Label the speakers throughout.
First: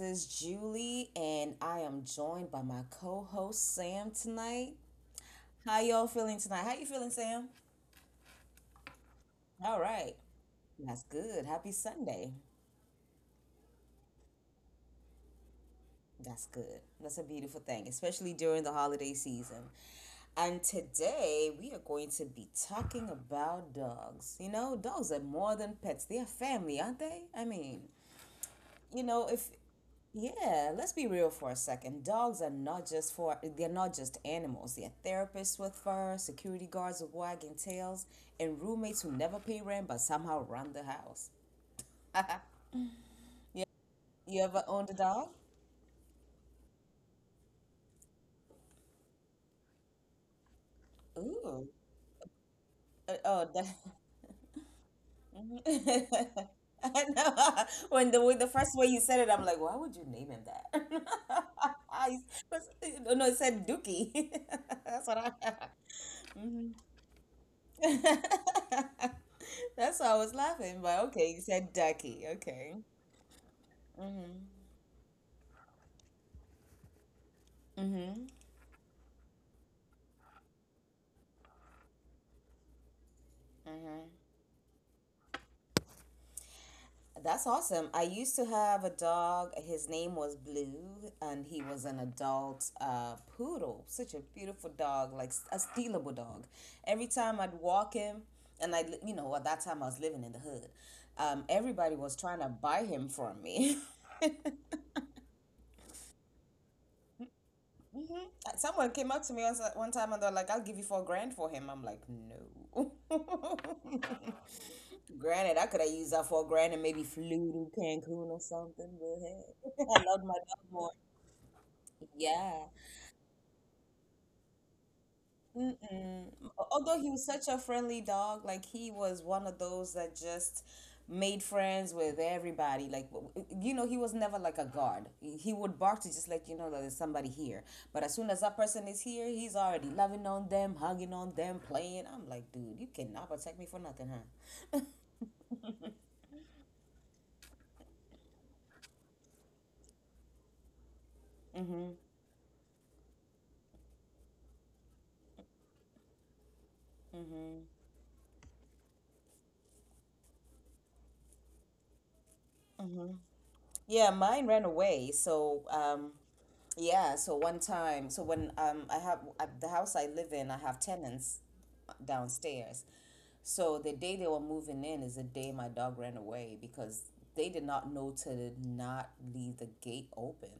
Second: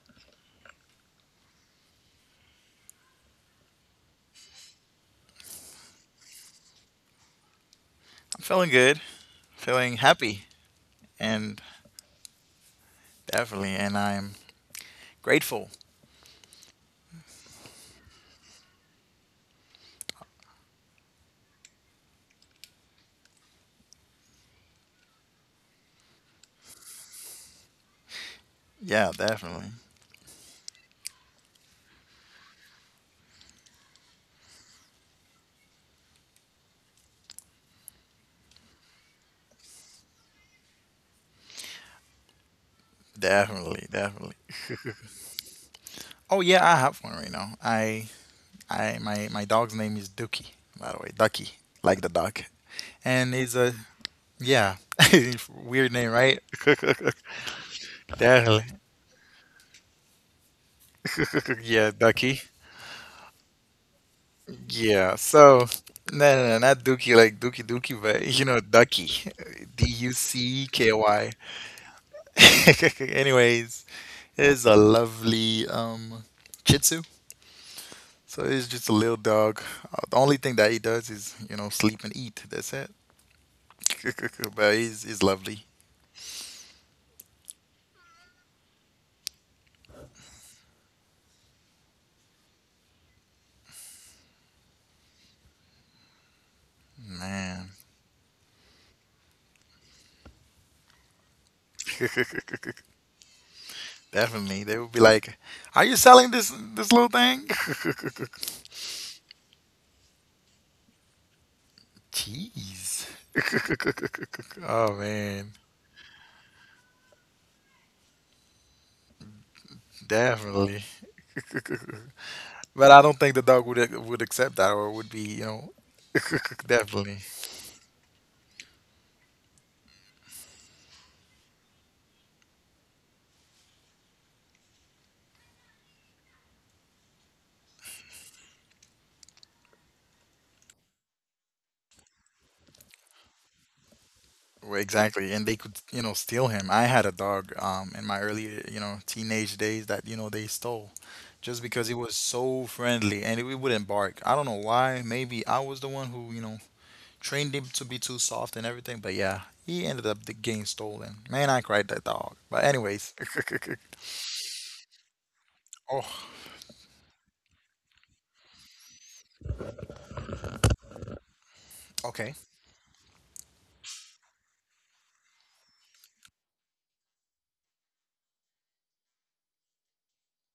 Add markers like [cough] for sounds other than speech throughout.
Speaker 1: is Julie, and I am joined by my co-host Sam tonight. How y'all feeling tonight? How you feeling, Sam?
Speaker 2: Feeling good,
Speaker 1: All
Speaker 2: feeling
Speaker 1: right,
Speaker 2: happy,
Speaker 1: that's good.
Speaker 2: and
Speaker 1: Happy Sunday.
Speaker 2: definitely, and I'm grateful.
Speaker 1: That's good. That's a beautiful thing, especially during the holiday season. And today we are going to be talking about dogs. You know, dogs are more than pets; they are family, aren't they? I mean, you
Speaker 2: Yeah,
Speaker 1: know, if
Speaker 2: definitely,
Speaker 1: yeah, let's be real for a second. Dogs are not just for they're not just animals. They're therapists with fur, security guards with wagging tails, and roommates who never pay rent but somehow run the house. [laughs] Yeah,
Speaker 2: definitely,
Speaker 1: you
Speaker 2: definitely.
Speaker 1: ever owned a dog?
Speaker 2: Oh yeah, I have one right now. My dog's name is Dookie. By the way, Ducky,
Speaker 1: Ooh.
Speaker 2: like the duck,
Speaker 1: Uh,
Speaker 2: and
Speaker 1: oh,
Speaker 2: he's
Speaker 1: that.
Speaker 2: a yeah, [laughs] weird name, right?
Speaker 1: [laughs] I
Speaker 2: [laughs]
Speaker 1: know. [laughs] When the
Speaker 2: Definitely.
Speaker 1: first way
Speaker 2: [laughs]
Speaker 1: you said it, I'm like, why would you name him that? [laughs]
Speaker 2: Yeah,
Speaker 1: I,
Speaker 2: Ducky.
Speaker 1: 'cause- no, no, it said Dookie. [laughs] That's what
Speaker 2: Yeah.
Speaker 1: I.
Speaker 2: So
Speaker 1: [laughs]
Speaker 2: no, no, no, not Dookie like Dookie Dookie, but you
Speaker 1: [laughs]
Speaker 2: know Ducky, D
Speaker 1: That's why I
Speaker 2: U
Speaker 1: was
Speaker 2: C
Speaker 1: laughing, but
Speaker 2: K
Speaker 1: okay,
Speaker 2: Y.
Speaker 1: you said ducky. Okay.
Speaker 2: [laughs] Anyways, is a lovely Chitsu. So he's just a little dog. The only thing that he does is, you know, sleep and eat. That's it. [laughs] But he's lovely.
Speaker 1: That's awesome. I used to have a dog. His name was Blue, and he was an adult poodle. Such a beautiful dog, like a stealable dog. Every time I'd
Speaker 2: Man.
Speaker 1: walk him, and I, you know, at that time I was living in the hood, everybody was trying to buy
Speaker 2: [laughs]
Speaker 1: him from me. [laughs]
Speaker 2: Definitely. They would be like, are you selling this little thing?
Speaker 1: hmm
Speaker 2: [laughs]
Speaker 1: Someone came up to me once, one time and they're like, I'll give you 4 grand for him. I'm like, no.
Speaker 2: Jeez.
Speaker 1: [laughs]
Speaker 2: [laughs] Oh,
Speaker 1: Granted,
Speaker 2: man.
Speaker 1: I could have used that 4 grand and maybe flew to Cancun or something, but hey, [laughs] I love my dog more.
Speaker 2: Definitely. [laughs]
Speaker 1: Yeah.
Speaker 2: But I don't think the dog would accept that or would be, you know.
Speaker 1: Mm-mm.
Speaker 2: [laughs]
Speaker 1: Although he
Speaker 2: Definitely.
Speaker 1: was such a friendly dog, like he was one of those that just made friends with everybody. Like, you know, he was never like a guard. He would bark to just let you know that there's somebody here. But as soon as that person is here, he's already loving on them, hugging on them, playing. I'm like, dude, you cannot protect me for nothing, huh?
Speaker 2: Well, exactly, and they could, you know, steal him. I had a dog in my early, you know, teenage days that, you know, they stole just because he
Speaker 1: [laughs]
Speaker 2: was so friendly and it wouldn't bark. I don't know why. Maybe I was the one who, you know, trained
Speaker 1: Mm-hmm.
Speaker 2: him to be too soft and everything, but yeah, he ended up the game stolen. Man, I cried that dog. But anyways. [laughs]
Speaker 1: Yeah, mine ran away. So,
Speaker 2: Oh,
Speaker 1: yeah, so one time, so when I have the house I live in, I have tenants
Speaker 2: okay.
Speaker 1: downstairs. So the day they were moving in is the day my dog ran away because they did not know to not leave the gate open.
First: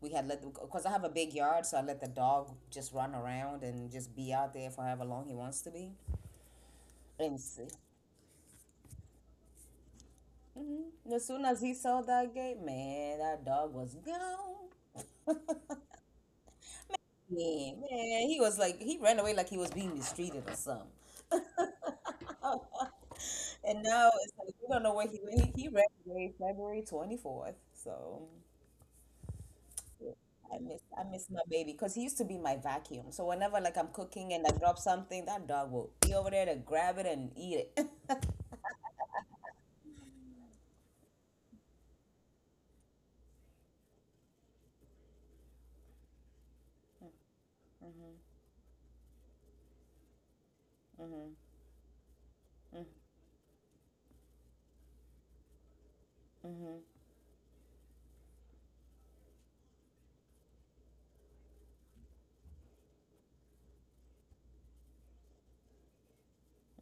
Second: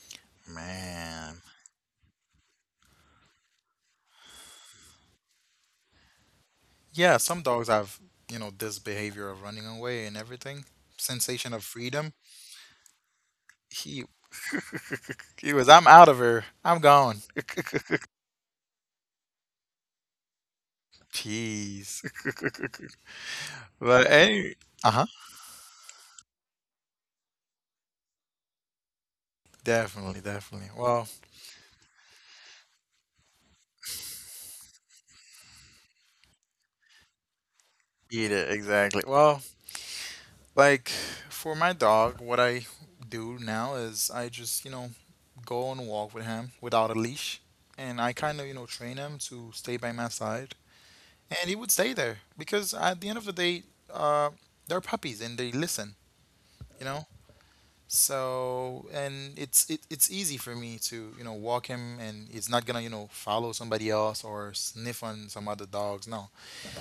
Speaker 1: We had let because I have a big
Speaker 2: Man.
Speaker 1: yard, so I let the dog just run around and just be out there for however long he wants to be.
Speaker 2: Yeah,
Speaker 1: And
Speaker 2: some
Speaker 1: s-
Speaker 2: dogs have, you know, this behavior of running away and everything.
Speaker 1: mhm. As soon
Speaker 2: Sensation
Speaker 1: as
Speaker 2: of
Speaker 1: he saw
Speaker 2: freedom.
Speaker 1: that gate, man, that dog was
Speaker 2: He
Speaker 1: gone. [laughs]
Speaker 2: he was, I'm out of here. I'm gone.
Speaker 1: Yeah, man, he was like he ran away like he was being mistreated or something.
Speaker 2: Jeez.
Speaker 1: [laughs]
Speaker 2: [laughs]
Speaker 1: And now
Speaker 2: But
Speaker 1: it's like
Speaker 2: any,
Speaker 1: we don't know
Speaker 2: uh-huh.
Speaker 1: where he went. He ran away February 24th. So yeah,
Speaker 2: Definitely,
Speaker 1: I
Speaker 2: definitely.
Speaker 1: miss I
Speaker 2: Well,
Speaker 1: miss my baby because he used to be my vacuum. So whenever like I'm cooking and I drop something, that dog will be over there to grab it and eat it. [laughs]
Speaker 2: eat it, exactly. Well, like for my dog, what I do now is I just, you know, go on a walk with him without a leash, and I kind of, you know, train him to stay by my side, and he would stay there because at the end of the day, uh, they're puppies and they listen, you know? So and it's easy for me to, you know, walk him, and he's not gonna, you know, follow somebody else or sniff on some other dogs. No,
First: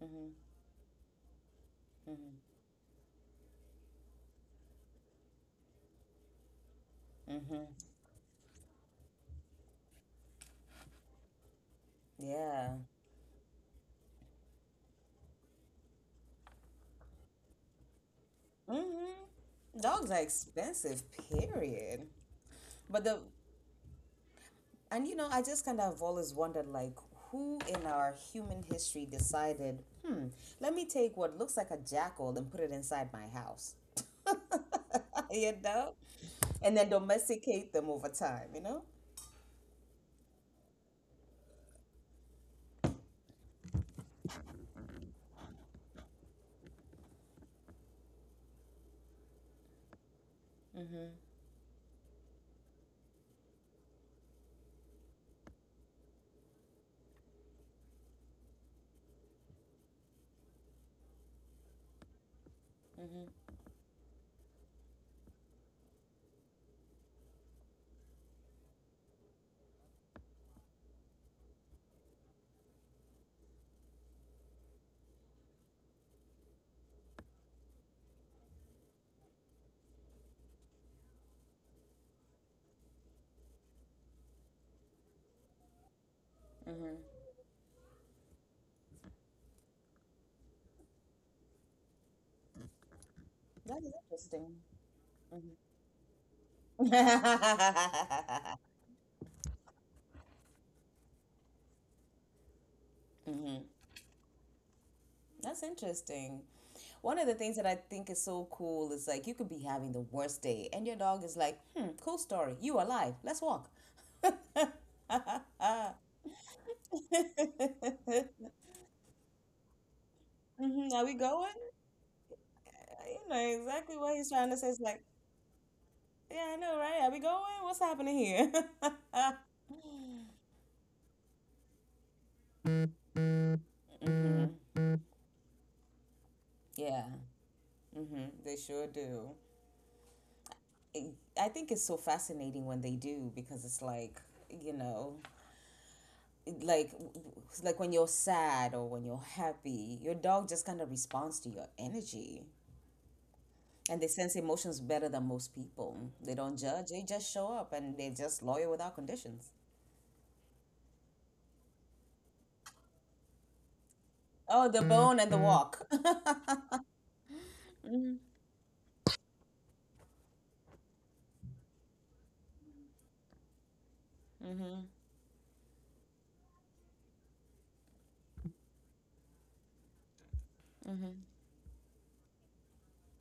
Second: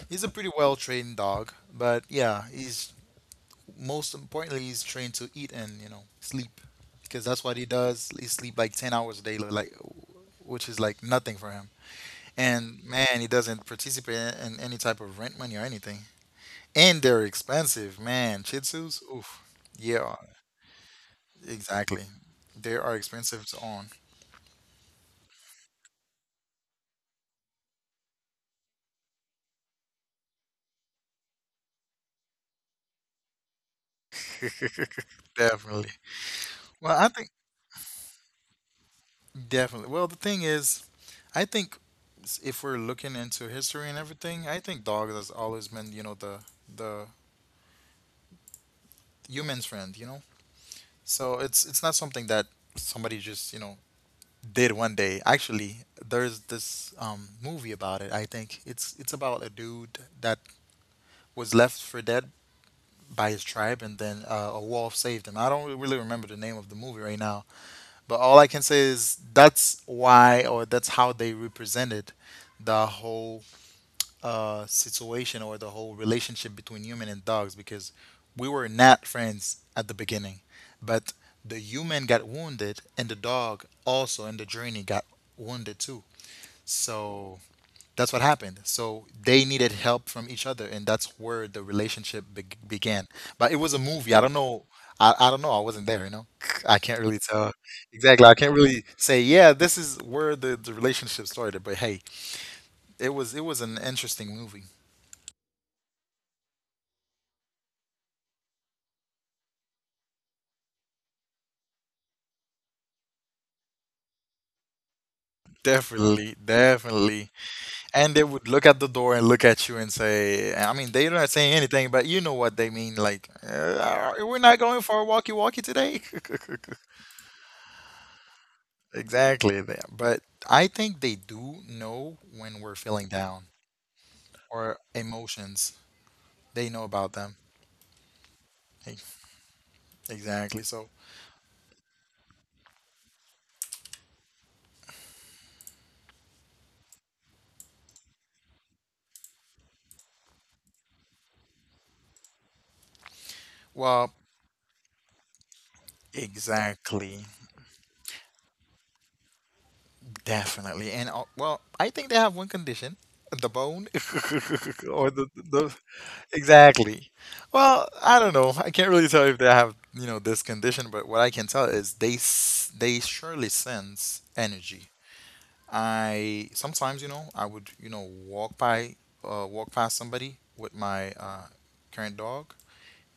Speaker 2: he's a pretty well trained dog, but yeah, he's most importantly he's trained to eat and, you know, sleep because that's what he
Speaker 1: Mm-hmm.
Speaker 2: does. He sleep like 10 hours a day, like which is like nothing for him.
Speaker 1: Yeah.
Speaker 2: And man, he doesn't participate in any type of rent money or anything. And they're expensive, man. Shih Tzus, oof,
Speaker 1: Mm-hmm. Dogs
Speaker 2: yeah,
Speaker 1: are expensive,
Speaker 2: exactly.
Speaker 1: period.
Speaker 2: They are
Speaker 1: But the.
Speaker 2: expensive to own.
Speaker 1: And you know, I just kind of always wondered like who in our human history decided, hmm, let me take what looks like a jackal and put it inside my house. [laughs] You
Speaker 2: Definitely.
Speaker 1: know? And then
Speaker 2: Well, I think
Speaker 1: domesticate them over time, you know?
Speaker 2: definitely. Well, the thing is, I think if we're looking into history and everything, I think dog has always been, you know, the human's friend, you know? So it's not something that somebody just, you know, did one day. Actually, there's this movie about it, I think. It's about a dude that was left for dead by his tribe and then a wolf saved him. I don't really remember the name of the movie right now, but all I can say is that's why or that's how they represented the whole situation or the whole relationship between human and dogs because we were not friends at the beginning. But the human got wounded and the dog also in the journey got wounded too. So that's what happened. So they needed help from each other, and that's where the relationship began. But it
Speaker 1: That
Speaker 2: was
Speaker 1: is
Speaker 2: a movie. I don't
Speaker 1: interesting.
Speaker 2: know. I
Speaker 1: Mhm.
Speaker 2: don't know. I wasn't there. You know, I can't really tell exactly. I
Speaker 1: [laughs]
Speaker 2: can't really say. Yeah, this is where the relationship started. But hey, it was it
Speaker 1: Mhm.
Speaker 2: was an interesting movie.
Speaker 1: That's interesting. One of the things that I think is so cool is like you could be having the worst day and your dog is like, hmm, cool story. You alive. Let's walk. [laughs]
Speaker 2: Definitely, definitely. And they would look at the door and look at you and say, I
Speaker 1: Mhm, [laughs]
Speaker 2: mean,
Speaker 1: are we
Speaker 2: they don't
Speaker 1: going?
Speaker 2: say anything, but you know what they mean.
Speaker 1: You
Speaker 2: Like,
Speaker 1: know exactly what he's
Speaker 2: we're
Speaker 1: trying to say.
Speaker 2: not
Speaker 1: It's
Speaker 2: going
Speaker 1: like,
Speaker 2: for a walkie walkie today.
Speaker 1: yeah, I know,
Speaker 2: [laughs]
Speaker 1: right? Are we going? What's happening here? [laughs]
Speaker 2: Exactly. But I think they do know when we're feeling down or emotions. They know
Speaker 1: Yeah.
Speaker 2: about them.
Speaker 1: hmm They sure
Speaker 2: E-
Speaker 1: do.
Speaker 2: Exactly. So,
Speaker 1: It, I think it's so fascinating when they do because it's like, you know, like it's like when you're sad or when you're happy, your dog just kind of responds to your energy. And they
Speaker 2: well,
Speaker 1: sense emotions better than most people. They don't judge, they
Speaker 2: exactly.
Speaker 1: just show up and they're just loyal without conditions.
Speaker 2: Definitely. And well, I think they have one condition, the bone [laughs]
Speaker 1: Oh, the
Speaker 2: or
Speaker 1: bone and the
Speaker 2: the
Speaker 1: walk. [laughs]
Speaker 2: exactly. Well, I don't know. I can't really tell if they have, you know, this condition, but what I can tell is they surely sense energy. I sometimes, you know, I would, you know, walk past somebody with my current dog,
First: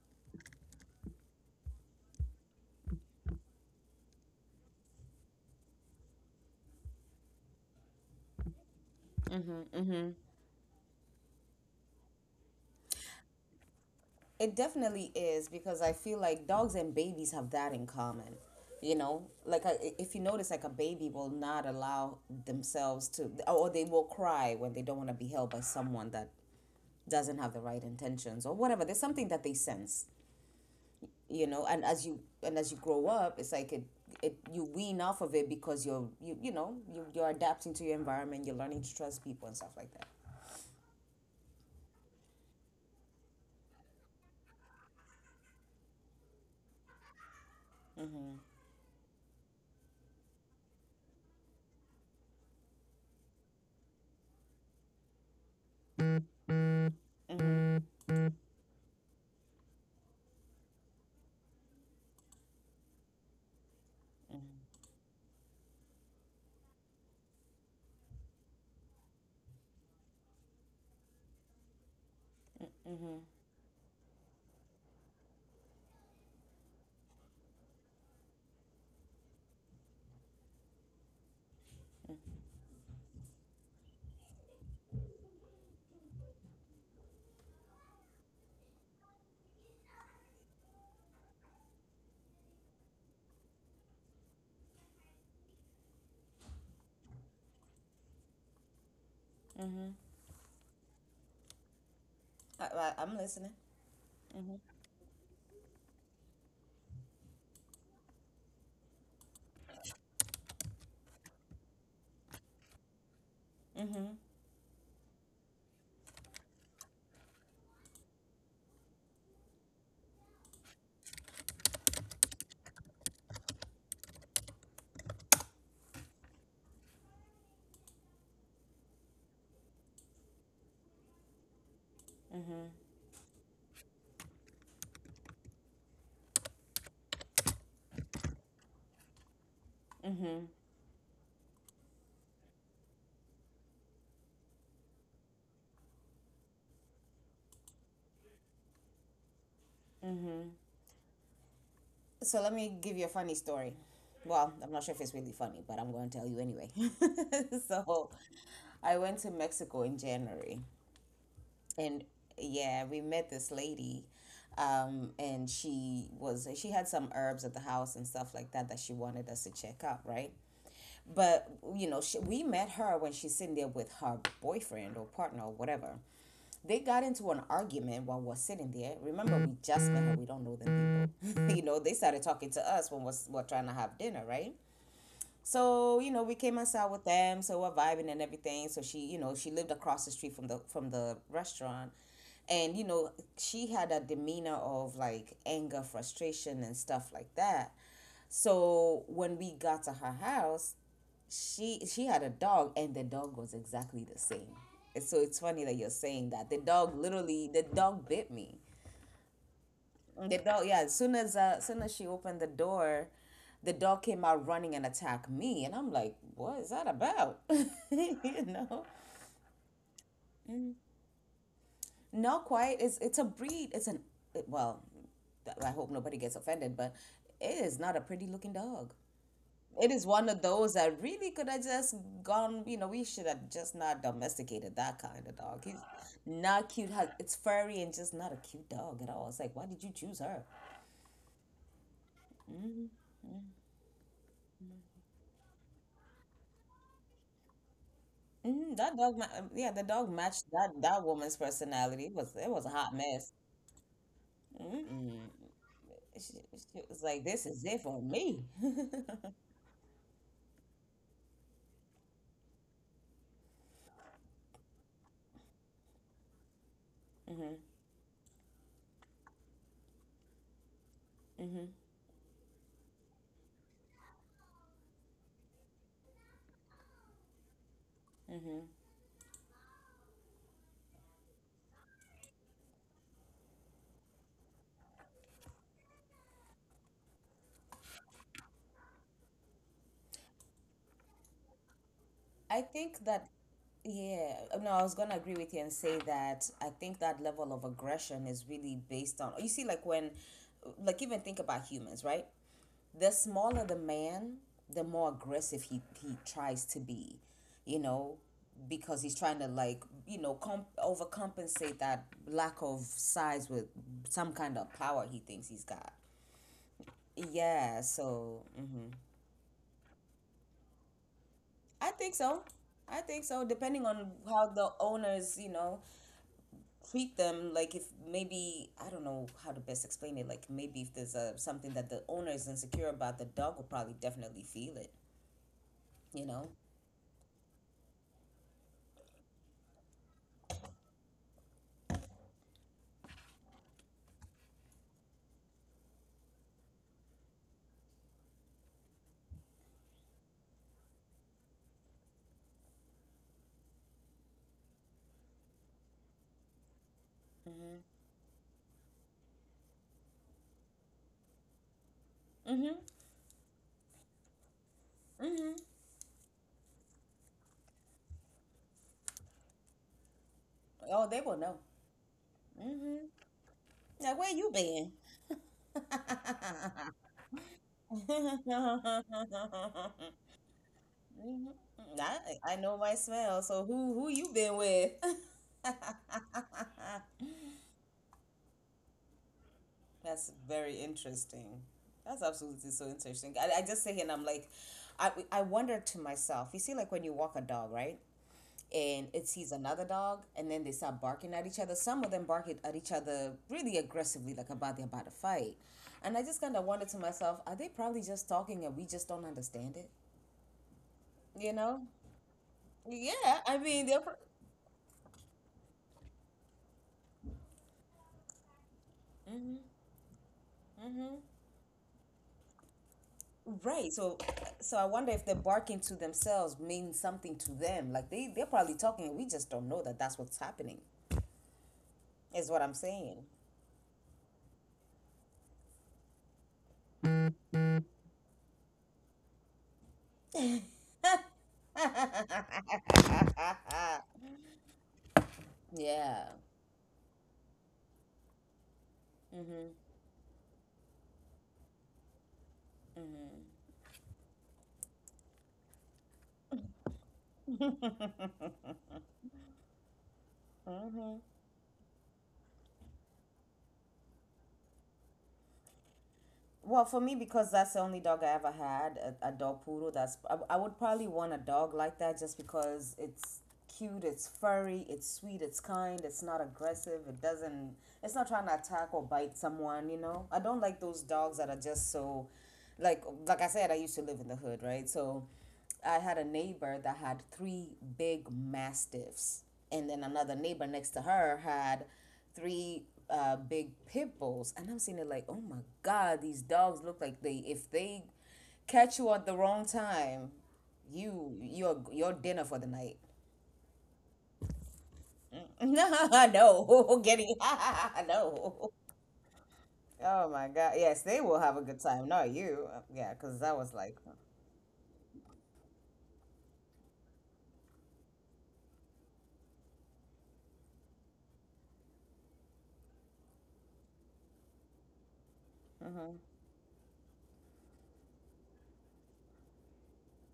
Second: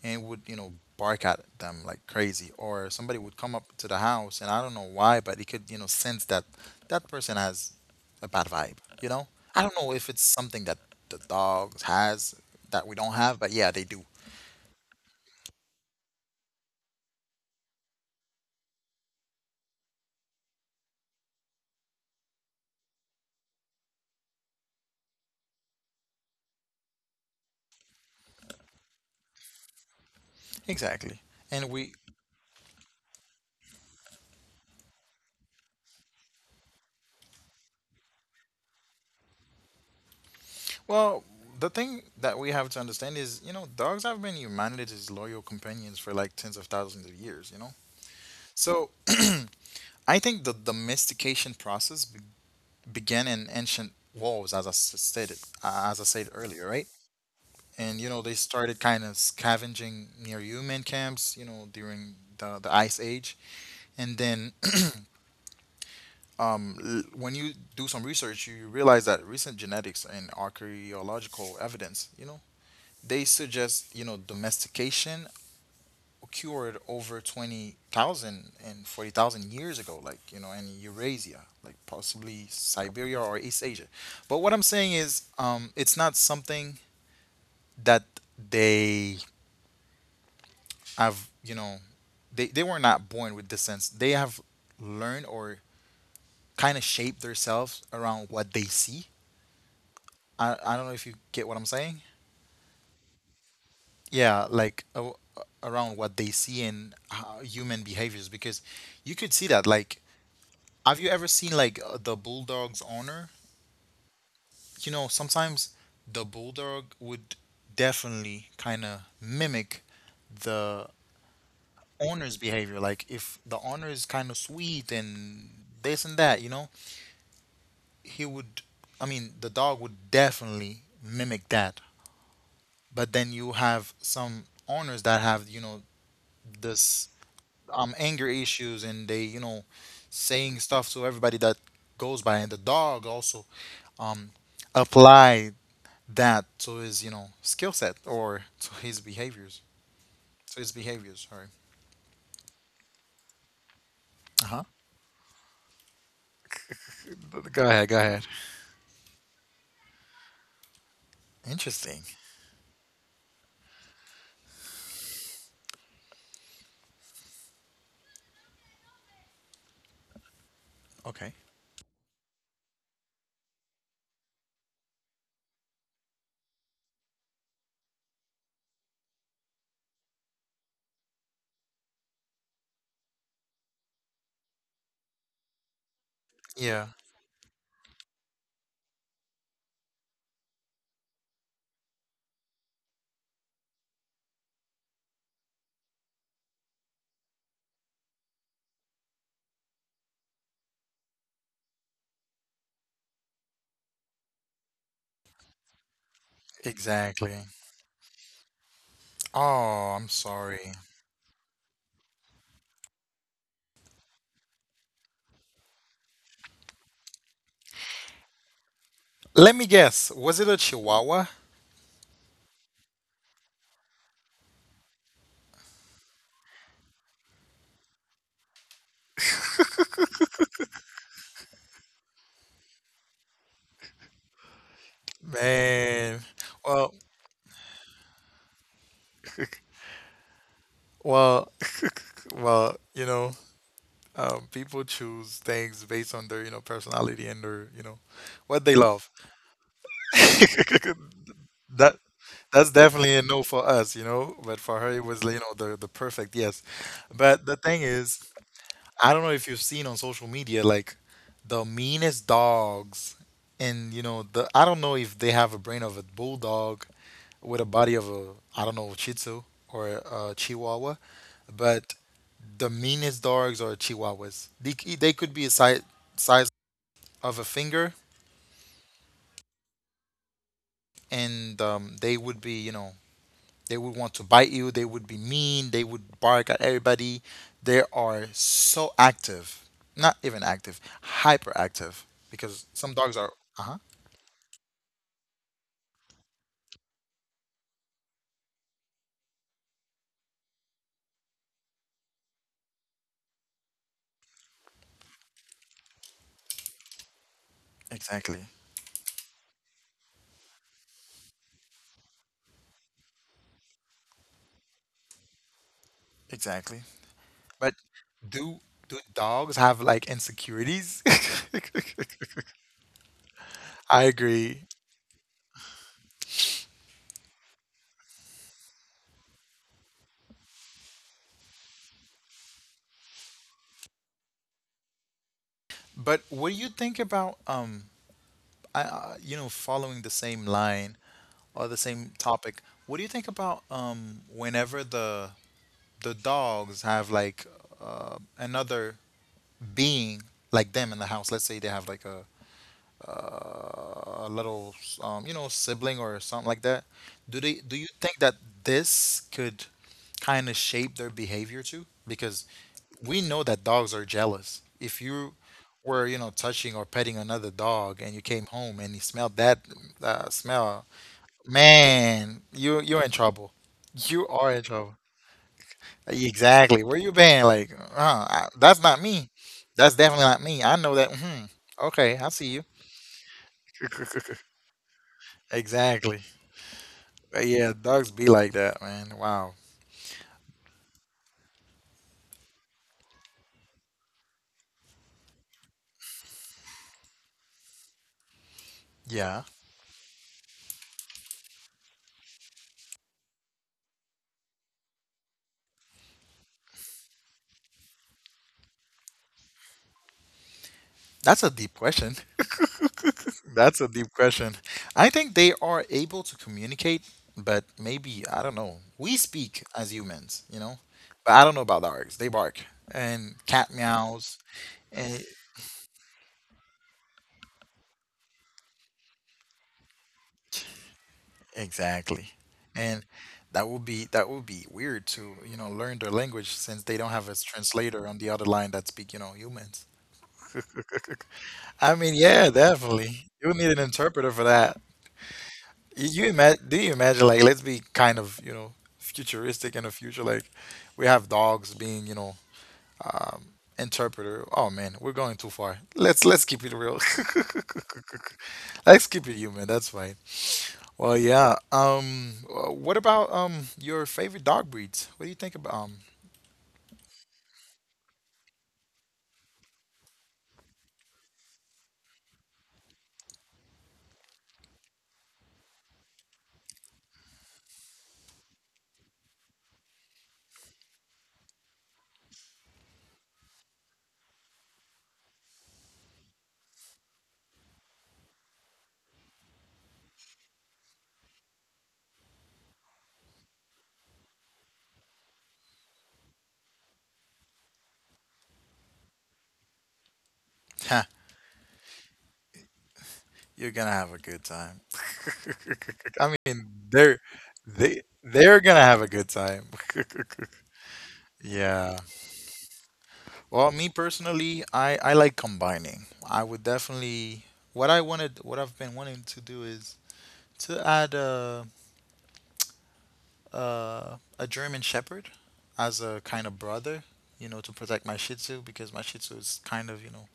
Speaker 2: and would, you know, bark at them like crazy, or somebody would come up to the house, and I don't know why, but he could, you know, sense that that person has a bad vibe, you know. I don't know if it's something that the dogs has that we don't have, but yeah, they do.
Speaker 1: It definitely is because I feel like dogs and babies have that in common. You know, like I, if you notice, like a baby will not allow themselves to, or they will cry when they don't want to be held by someone that doesn't have the right intentions or whatever. There's something that they sense,
Speaker 2: Exactly.
Speaker 1: you know.
Speaker 2: And
Speaker 1: And
Speaker 2: we
Speaker 1: as you grow up, it's like it you wean off of it because you're adapting to your environment. You're learning to trust people and stuff like that.
Speaker 2: well, the thing that we have to understand is, you know, dogs have been humanity's loyal companions for like tens of thousands of years, you know. So I think the domestication process began in ancient walls, as I stated, as I said earlier, right? And, you know, they started kind of scavenging near human camps, you know, during the Ice Age. And then [clears throat] when you do some research, you realize that recent genetics and archaeological evidence, you know, they suggest, you know, domestication occurred over 20,000 and 40,000 years ago, like, you know, in Eurasia, like possibly Siberia or East Asia. But what I'm saying is, it's not something that they have, you know, they were not born with this sense. They have learned or kind of shaped themselves around what they see. I don't know if you get what I'm saying.
Speaker 1: I'm listening.
Speaker 2: Yeah, like around what they see in human behaviors, because you could see that, like, have you ever seen like the bulldog's owner? You know, sometimes the bulldog would definitely kind of mimic the owner's behavior. Like, if the owner is kind of sweet and this and that, you know, he would, I mean, the dog would definitely mimic that. But then you have some owners that have, you know, this anger issues, and they, you know, saying stuff to everybody that goes by, and the dog also um applied that to his, you know, skill set or to his behaviors, sorry.
Speaker 1: So let me give you a funny story. Well,
Speaker 2: Uh-huh.
Speaker 1: I'm not sure if it's really funny, but I'm going to tell you anyway. [laughs]
Speaker 2: Go ahead, go
Speaker 1: So
Speaker 2: ahead.
Speaker 1: I went to Mexico in January, and
Speaker 2: Interesting.
Speaker 1: yeah, we met this lady, and she had some herbs at the house and stuff like that that she wanted us to check out, right?
Speaker 2: Okay.
Speaker 1: But you know, we met her when she's sitting there with her boyfriend or partner or whatever, they got into an argument while we're sitting there. Remember, we just met her. We don't know them people. [laughs] You know, they started talking to us when we're trying to have dinner, right? So you know, we came
Speaker 2: Yeah,
Speaker 1: inside with them, so we're vibing and everything. So she lived across the street from the restaurant, and you know, she had a demeanor of like anger, frustration, and stuff like that. So when we got to her house, she had a dog, and the dog was exactly the same. And so it's funny that you're saying that the dog
Speaker 2: exactly.
Speaker 1: literally the dog bit me.
Speaker 2: Oh, I'm
Speaker 1: The dog,
Speaker 2: sorry.
Speaker 1: yeah. As soon as she opened the door, the dog came out running and attacked me, and I'm like, "What is that about?" [laughs] You know,
Speaker 2: Let me guess, was it a Chihuahua?
Speaker 1: not quite. It's a breed. Well. I hope nobody gets offended, but it is not a pretty looking dog. It is one of those that really could have just gone. You know, we should have just not domesticated that kind of dog. He's
Speaker 2: Man.
Speaker 1: not cute.
Speaker 2: well
Speaker 1: It's furry and just not a cute dog at all. It's like, why did you choose her?
Speaker 2: well [laughs] well, you know. People choose things based on their, you know, personality and their, you know, what
Speaker 1: Mhm,
Speaker 2: they
Speaker 1: that
Speaker 2: love.
Speaker 1: dog, ma yeah, the dog matched that woman's
Speaker 2: That
Speaker 1: personality. It was a
Speaker 2: that's
Speaker 1: hot
Speaker 2: definitely a
Speaker 1: mess.
Speaker 2: no for us, you know. But for her, it was,
Speaker 1: Mm-mm.
Speaker 2: you know, the
Speaker 1: She,
Speaker 2: perfect yes.
Speaker 1: she was like, "This
Speaker 2: But the
Speaker 1: is it
Speaker 2: thing
Speaker 1: for
Speaker 2: is,
Speaker 1: me." [laughs]
Speaker 2: I don't know if you've seen on social media, like the meanest dogs, and, you know, the I don't know if they have a brain of a bulldog with a body of a, I don't know, Shih Tzu or a Chihuahua, but the meanest dogs are Chihuahuas. They could be a size of a finger, and they would be, you know, they would want to bite you. They would be mean. They would bark at everybody. They are so active, not even active, hyperactive,
Speaker 1: I
Speaker 2: because some
Speaker 1: think
Speaker 2: dogs
Speaker 1: that,
Speaker 2: are. Uh huh.
Speaker 1: yeah, no, I was gonna agree with you and say that I think that level of aggression is really based on. You see, like when, like even think about humans, right? The smaller the man, the more aggressive he tries to be, you know,
Speaker 2: Exactly.
Speaker 1: because he's trying to like, you know, overcompensate that lack of size with some kind of power he thinks he's got.
Speaker 2: Exactly. But
Speaker 1: Yeah, so
Speaker 2: do
Speaker 1: hmm
Speaker 2: do dogs have like insecurities?
Speaker 1: I think so. I think so. Depending
Speaker 2: [laughs]
Speaker 1: on
Speaker 2: I
Speaker 1: how
Speaker 2: agree.
Speaker 1: the owners, you know, treat them, like if maybe I don't know how to best explain it. Like maybe if there's a, something that the owner is insecure about, the dog will probably definitely feel it. You
Speaker 2: But
Speaker 1: know.
Speaker 2: what do you think about I, you know, following the same line or the same topic? What do you think about whenever the dogs have like another being like them in the house. Let's say they have like a little, you know, sibling or something like that. Do you think that this could kind of shape their behavior too? Because
Speaker 1: Mm-hmm.
Speaker 2: we know that dogs are jealous. If you
Speaker 1: Mm-hmm.
Speaker 2: were, you know, touching or petting another dog and you came home and you smelled that smell,
Speaker 1: Oh, they will know.
Speaker 2: man, you
Speaker 1: Mm-hmm.
Speaker 2: you're in trouble.
Speaker 1: Like, where
Speaker 2: You
Speaker 1: you
Speaker 2: are in
Speaker 1: been?
Speaker 2: trouble.
Speaker 1: [laughs]
Speaker 2: Exactly. Where you been? Like,
Speaker 1: hmm
Speaker 2: that's not me. That's definitely not me. I know that. Hmm. Okay, I
Speaker 1: I I
Speaker 2: see you.
Speaker 1: know my smell. So who you been with?
Speaker 2: Exactly.
Speaker 1: [laughs]
Speaker 2: But yeah, dogs be like that, man. Wow.
Speaker 1: That's very interesting. That's absolutely so interesting. I just sit here and I'm like, I wonder to myself. You see, like when you walk a dog, right? And it
Speaker 2: Yeah.
Speaker 1: sees another dog and then they start barking at each other, some of them bark it at each other really aggressively like about they're about to fight, and I just kind of wondered to myself, are they probably just talking and we just don't understand it,
Speaker 2: That's
Speaker 1: you
Speaker 2: a deep
Speaker 1: know?
Speaker 2: question.
Speaker 1: Yeah, I
Speaker 2: [laughs] That's
Speaker 1: mean
Speaker 2: a deep question. I think they are able to communicate, but maybe, I don't know. We speak as humans, you know? But I don't know about dogs. They bark and cat
Speaker 1: right, so
Speaker 2: meows.
Speaker 1: so I wonder if
Speaker 2: And
Speaker 1: they're barking to themselves means something to them, like they they're probably talking and we just don't know that that's what's happening
Speaker 2: Exactly.
Speaker 1: is what I'm
Speaker 2: And
Speaker 1: saying.
Speaker 2: that would be weird to, you know, learn their language, since they don't have a translator on the other line that speak, you know, humans.
Speaker 1: [laughs]
Speaker 2: I mean, yeah, definitely. You would need an interpreter for that. Y-
Speaker 1: Yeah.
Speaker 2: You imagine, do you imagine, like, let's be kind of, you know, futuristic in the future, like we have dogs being, you know, interpreter. Oh man, we're going too far. Let's keep it real.
Speaker 1: [laughs]
Speaker 2: [laughs] Let's keep it human. That's fine.
Speaker 1: hmm
Speaker 2: Well, yeah. What about your favorite dog breeds? What do you think about? [laughs]
Speaker 1: Well, for me, because that's the only dog I ever had, a dog poodle. That's I would probably want a dog like that just because it's cute, it's furry, it's sweet, it's kind, it's not aggressive, it's not trying to attack or bite someone. You know, I don't like those dogs that are just so, like I said, I used to live in the hood, right? So I had a neighbor that had three big mastiffs, and then another neighbor next to her had three big pit bulls. And I'm seeing it like, oh my god, these dogs look like they if they catch you at the wrong time, you're your dinner for the night.
Speaker 2: You're gonna have a good time.
Speaker 1: [laughs]
Speaker 2: [laughs] I mean,
Speaker 1: No, [laughs]
Speaker 2: they're
Speaker 1: getting
Speaker 2: they
Speaker 1: [laughs]
Speaker 2: they're
Speaker 1: no.
Speaker 2: gonna have a good time. [laughs]
Speaker 1: Oh my god, yes, they will have a good
Speaker 2: Yeah.
Speaker 1: time. Not you, yeah, because I
Speaker 2: Well,
Speaker 1: was
Speaker 2: me
Speaker 1: like.
Speaker 2: personally, I like combining. I would definitely what I've been wanting to do is to add a German Shepherd as a kind of brother, to protect my Shih Tzu because my Shih Tzu is kind of,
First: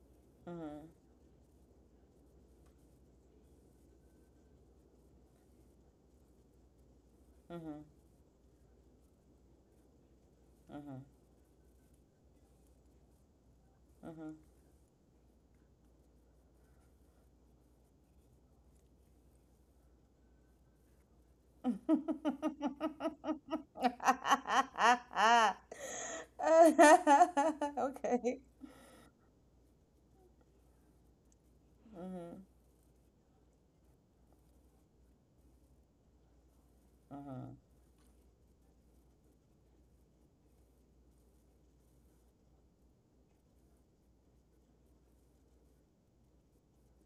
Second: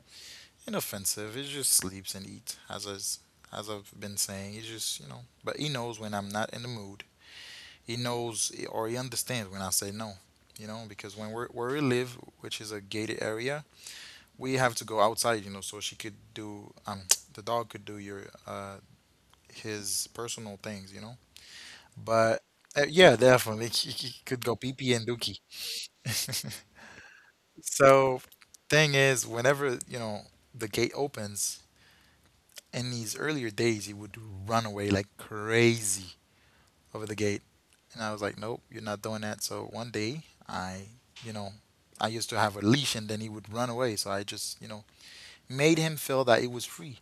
Speaker 1: Mm-hmm,
Speaker 2: inoffensive. He just sleeps and eats, as I've been saying. He just, you know, but he knows when I'm not in the mood.
Speaker 1: mm-hmm,
Speaker 2: He knows or he understands when I say no. You
Speaker 1: mm-hmm,
Speaker 2: know, because when we're where we live, which is a gated area,
Speaker 1: mm-hmm.
Speaker 2: we have to go outside. You know, so she could do the dog could do your his personal things. You know,
Speaker 1: [laughs]
Speaker 2: but uh, yeah, definitely [laughs] he could go pee pee and dookie. [laughs] So
Speaker 1: Okay. [laughs]
Speaker 2: thing is, whenever the gate opens, in these earlier days, he would run away like crazy over the gate. And I was like, nope, you're not doing that. So one day, you know, I used to have a leash and then he would run away. So I just, made him feel that it was free.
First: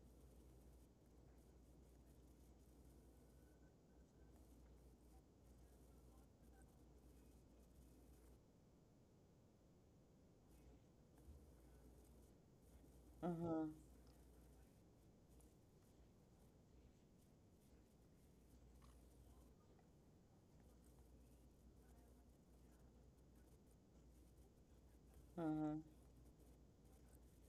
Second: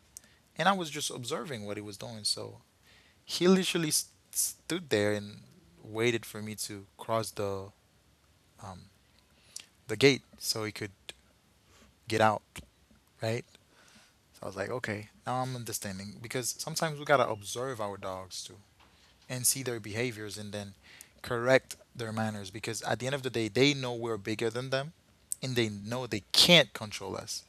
Speaker 2: And I was just observing what he was doing. So he literally s stood there and waited for me to cross um, the gate so he could get out, right? So I was like, okay, now I'm understanding because sometimes we gotta observe our dogs too, and see their behaviors and then correct their manners because at the end of the day they know we're bigger than them and they know they can't control us.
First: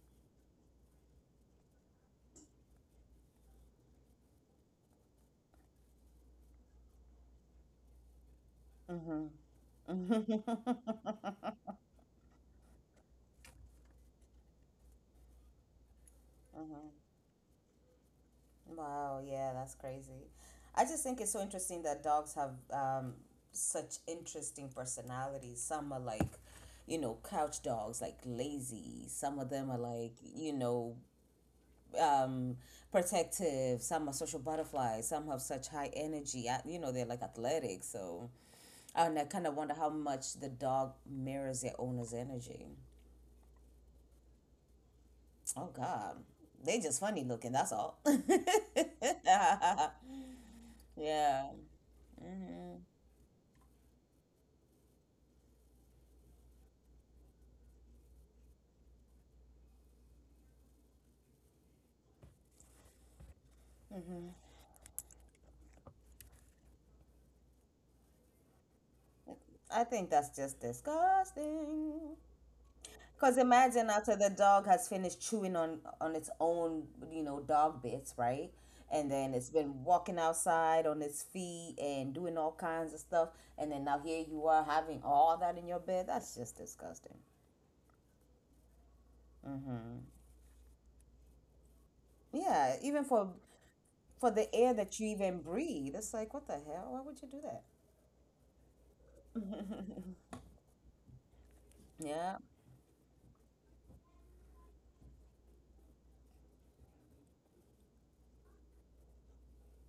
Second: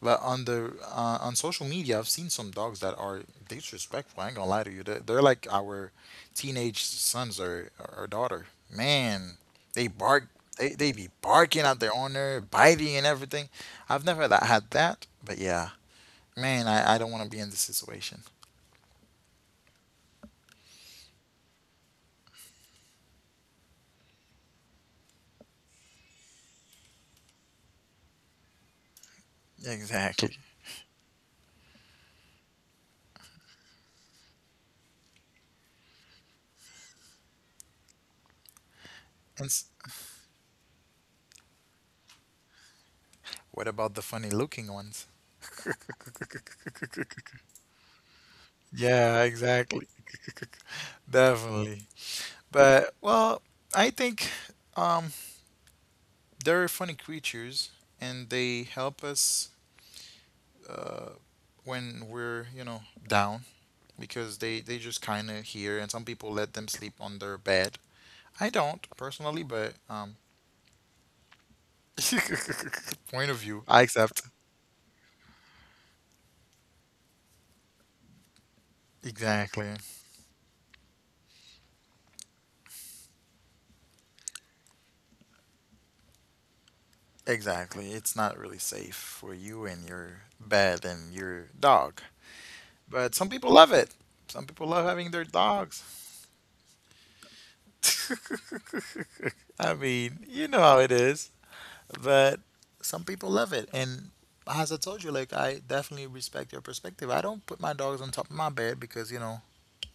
Speaker 2: But on the on social media, I've seen some dogs that are disrespectful. I ain't gonna lie to you, they're like our teenage sons, or daughter, man. They bark, they be barking at their owner, biting and everything. I've never had that, but yeah, man,
Speaker 1: Mhm.
Speaker 2: I don't want to be in this situation.
Speaker 1: Wow, yeah, that's crazy. I just think it's so interesting that dogs have such interesting personalities. Some are like, you know, couch dogs, like lazy. Some of
Speaker 2: So
Speaker 1: them are like,
Speaker 2: exactly.
Speaker 1: you know, um, protective. Some are social butterflies. Some have such high energy. You know, they're like athletic. So, and I
Speaker 2: and
Speaker 1: kind of
Speaker 2: s-
Speaker 1: wonder how much the dog mirrors their owner's energy.
Speaker 2: What about the funny looking ones? [laughs]
Speaker 1: Oh God, they just funny looking. That's all.
Speaker 2: Yeah, exactly.
Speaker 1: [laughs]
Speaker 2: [laughs]
Speaker 1: Yeah,
Speaker 2: Definitely. But well, I think um, they're funny creatures and they help us uh, when we're, you know, down because they just kind of hear and some people let them sleep on their bed. I don't personally, but
Speaker 1: I think that's just disgusting.
Speaker 2: [laughs] point of
Speaker 1: Because
Speaker 2: view, I
Speaker 1: imagine
Speaker 2: accept.
Speaker 1: after the dog has finished chewing on its own, you know, dog bits, right? And then it's
Speaker 2: Exactly.
Speaker 1: been walking outside on its feet and doing all kinds of stuff, and then now here you are having all that in your bed. That's just disgusting.
Speaker 2: Exactly. It's not really safe for you and
Speaker 1: Mm-hmm.
Speaker 2: your bed and your dog.
Speaker 1: Yeah, even
Speaker 2: But some
Speaker 1: for
Speaker 2: people love it.
Speaker 1: for
Speaker 2: Some
Speaker 1: the
Speaker 2: people
Speaker 1: air
Speaker 2: love
Speaker 1: that
Speaker 2: having
Speaker 1: you
Speaker 2: their
Speaker 1: even
Speaker 2: dogs.
Speaker 1: breathe, it's like what the hell? Why would you do that?
Speaker 2: [laughs] I mean, you know how it is. But
Speaker 1: Yeah.
Speaker 2: some people love it. And as I told you, like, I definitely respect your perspective. I don't put my dogs on top of my bed because, you know,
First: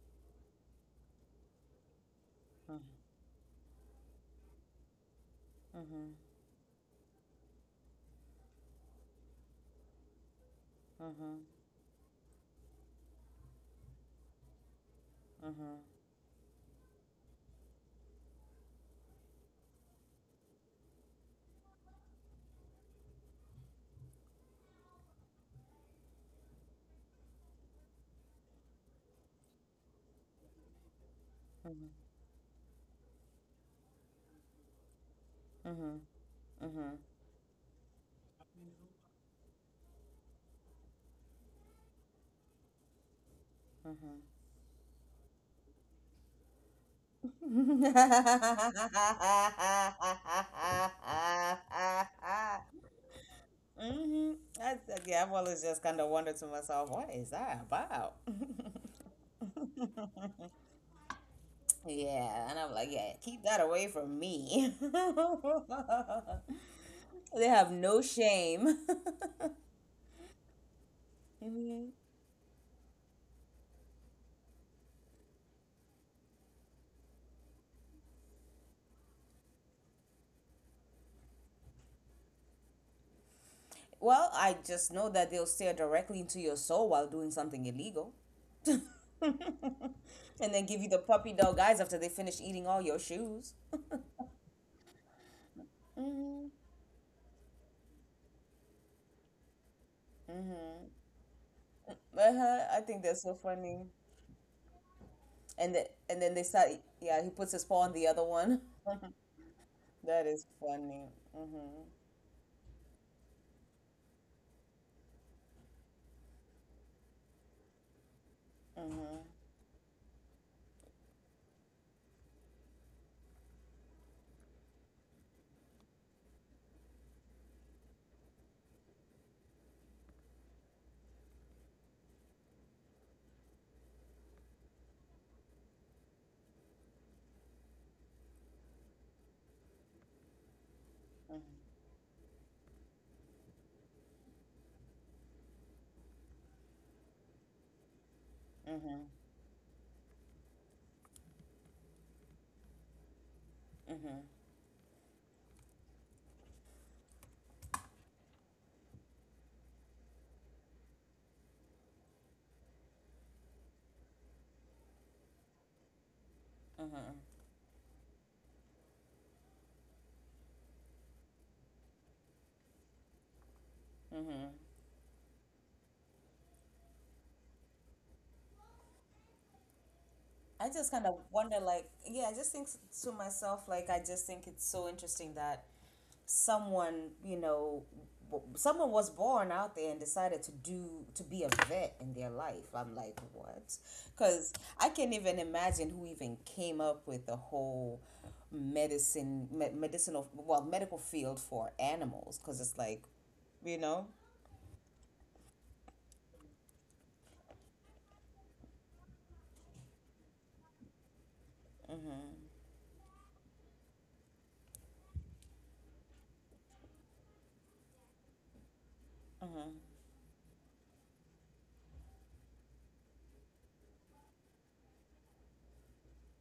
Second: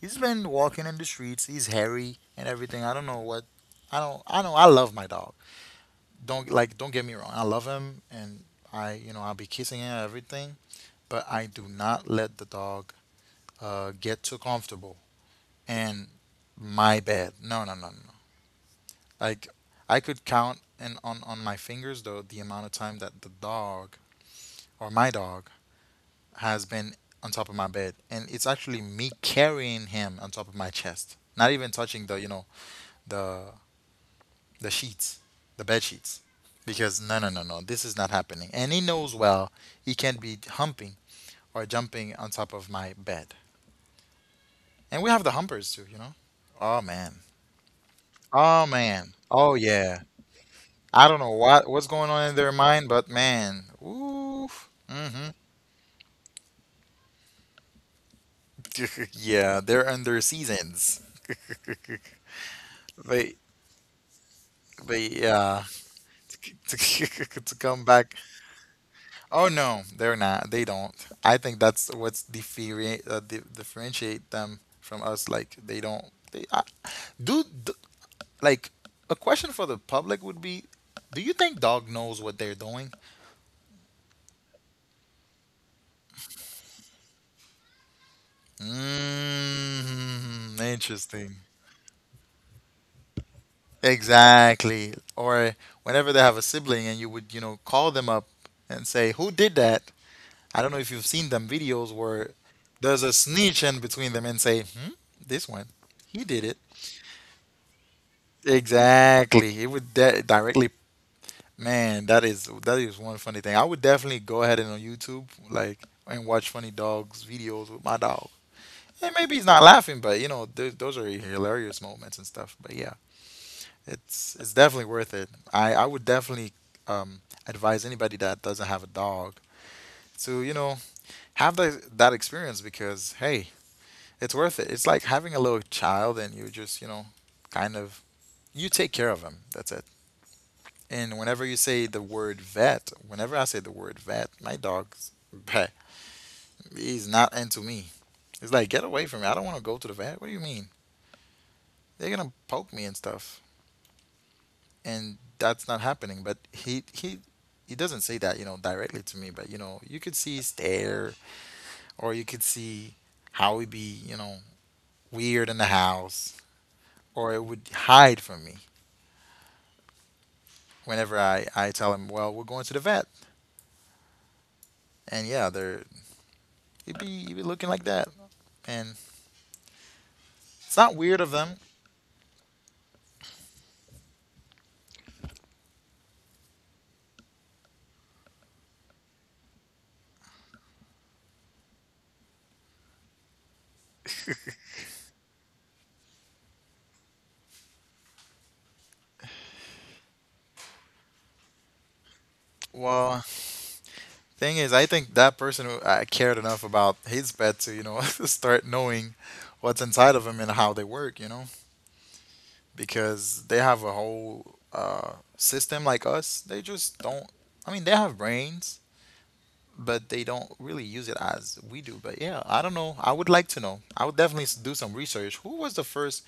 Speaker 2: he's been walking in the streets. He's hairy and everything. I don't know what. I don't, I know I love my dog.
Speaker 1: Mm-hmm.
Speaker 2: Don't get me wrong, I love him, and I you know I'll be kissing him and everything, but
Speaker 1: Mm-hmm.
Speaker 2: I do not let the dog get too comfortable. And my bad, no, no, no, no, no. Like, I could count and on my fingers though the amount of time that the dog or my dog has been on top of my bed, and it's actually me carrying him on top of my chest, not even
Speaker 1: Mm-hmm.
Speaker 2: touching the, you know, the the sheets, the bed
Speaker 1: Mm-hmm.
Speaker 2: sheets,
Speaker 1: Mm-hmm.
Speaker 2: because no, no, no, no, this is not happening. And he knows well he can't be humping or jumping on top of my bed. And we have the humpers too, you know. Oh man,
Speaker 1: Mm-hmm.
Speaker 2: oh man, oh yeah. I don't know what's going on in their
Speaker 1: [laughs]
Speaker 2: mind, but man,
Speaker 1: Mm-hmm.
Speaker 2: ooh,
Speaker 1: I, yeah, I've
Speaker 2: hmm
Speaker 1: always just kind of wondered to myself, what is that about? [laughs]
Speaker 2: [laughs] yeah, they're under seasons. [laughs]
Speaker 1: Yeah, and I'm like, yeah,
Speaker 2: They,
Speaker 1: keep that away from me. [laughs]
Speaker 2: yeah, [laughs]
Speaker 1: They
Speaker 2: to
Speaker 1: have
Speaker 2: come
Speaker 1: no
Speaker 2: back.
Speaker 1: shame.
Speaker 2: Oh
Speaker 1: [laughs]
Speaker 2: no, they're not. They don't. I think
Speaker 1: Mhm.
Speaker 2: that's what's differentiate them from us. Like, they don't. They I, do, d Like, a question for the public would be, do you think dog knows what they're doing?
Speaker 1: Well, I just know that they'll stare directly into your soul while doing something illegal. [laughs] And
Speaker 2: Mm,
Speaker 1: then give you the puppy
Speaker 2: interesting.
Speaker 1: dog eyes after they finish eating all your shoes.
Speaker 2: Exactly. Or whenever they have a sibling and you would, call them up and say, "Who did that?" I don't know if you've seen them videos where
Speaker 1: Uh-huh. I think
Speaker 2: there's a
Speaker 1: that's so
Speaker 2: snitch in
Speaker 1: funny.
Speaker 2: between them and say, "Hmm, this one,
Speaker 1: And the, and
Speaker 2: he
Speaker 1: then they
Speaker 2: did it."
Speaker 1: start, Yeah, he puts his paw on the other one. [laughs]
Speaker 2: Exactly. It would
Speaker 1: That
Speaker 2: de
Speaker 1: is
Speaker 2: directly,
Speaker 1: funny.
Speaker 2: man, that is one funny thing. I would definitely go ahead and on YouTube, like, and watch funny dogs videos with my dog. And maybe he's not laughing, but you know, th those are hilarious moments and stuff. But yeah, it's definitely worth it. I would definitely advise anybody that doesn't have a dog to, you know, have that experience because hey, it's worth it. It's like having a little child and you just, kind of you take care of him. That's it. And whenever you say the word vet, whenever I say the word vet, my dog's [laughs] bruh, he's not into me. It's like, get
Speaker 1: Mm-hmm.
Speaker 2: away from me. I don't want to go to the vet. What do you mean? They're gonna poke me and stuff.
Speaker 1: Mm-hmm.
Speaker 2: And that's not happening. But he doesn't say that, you know, directly to me, but you know, you could see his stare or you could see how he'd be, you know, weird in the house. Or it would hide from me whenever I tell him, well, we're going to the vet. And yeah, they're he'd be looking like that. And
Speaker 1: I
Speaker 2: it's
Speaker 1: just
Speaker 2: not
Speaker 1: kind of
Speaker 2: weird of
Speaker 1: wonder,
Speaker 2: them.
Speaker 1: like, yeah, I just think s- to myself, like, I just think it's so interesting that someone, you know, someone was born out there and decided to be a vet in their life. I'm like, what? Because I can't even imagine who even came up with the whole medicinal, well, medical field for animals. Because it's like,
Speaker 2: Well,
Speaker 1: you know,
Speaker 2: thing is, I think that person who cared enough about his pet to, you know, [laughs] start knowing what's inside of them and how they work, you know, because they have a whole system like us. They just don't. I mean, they have brains,
Speaker 1: mm-hmm,
Speaker 2: but they don't really use it as we do. But yeah, I don't know. I would like to know. I would definitely do some research. Who was the first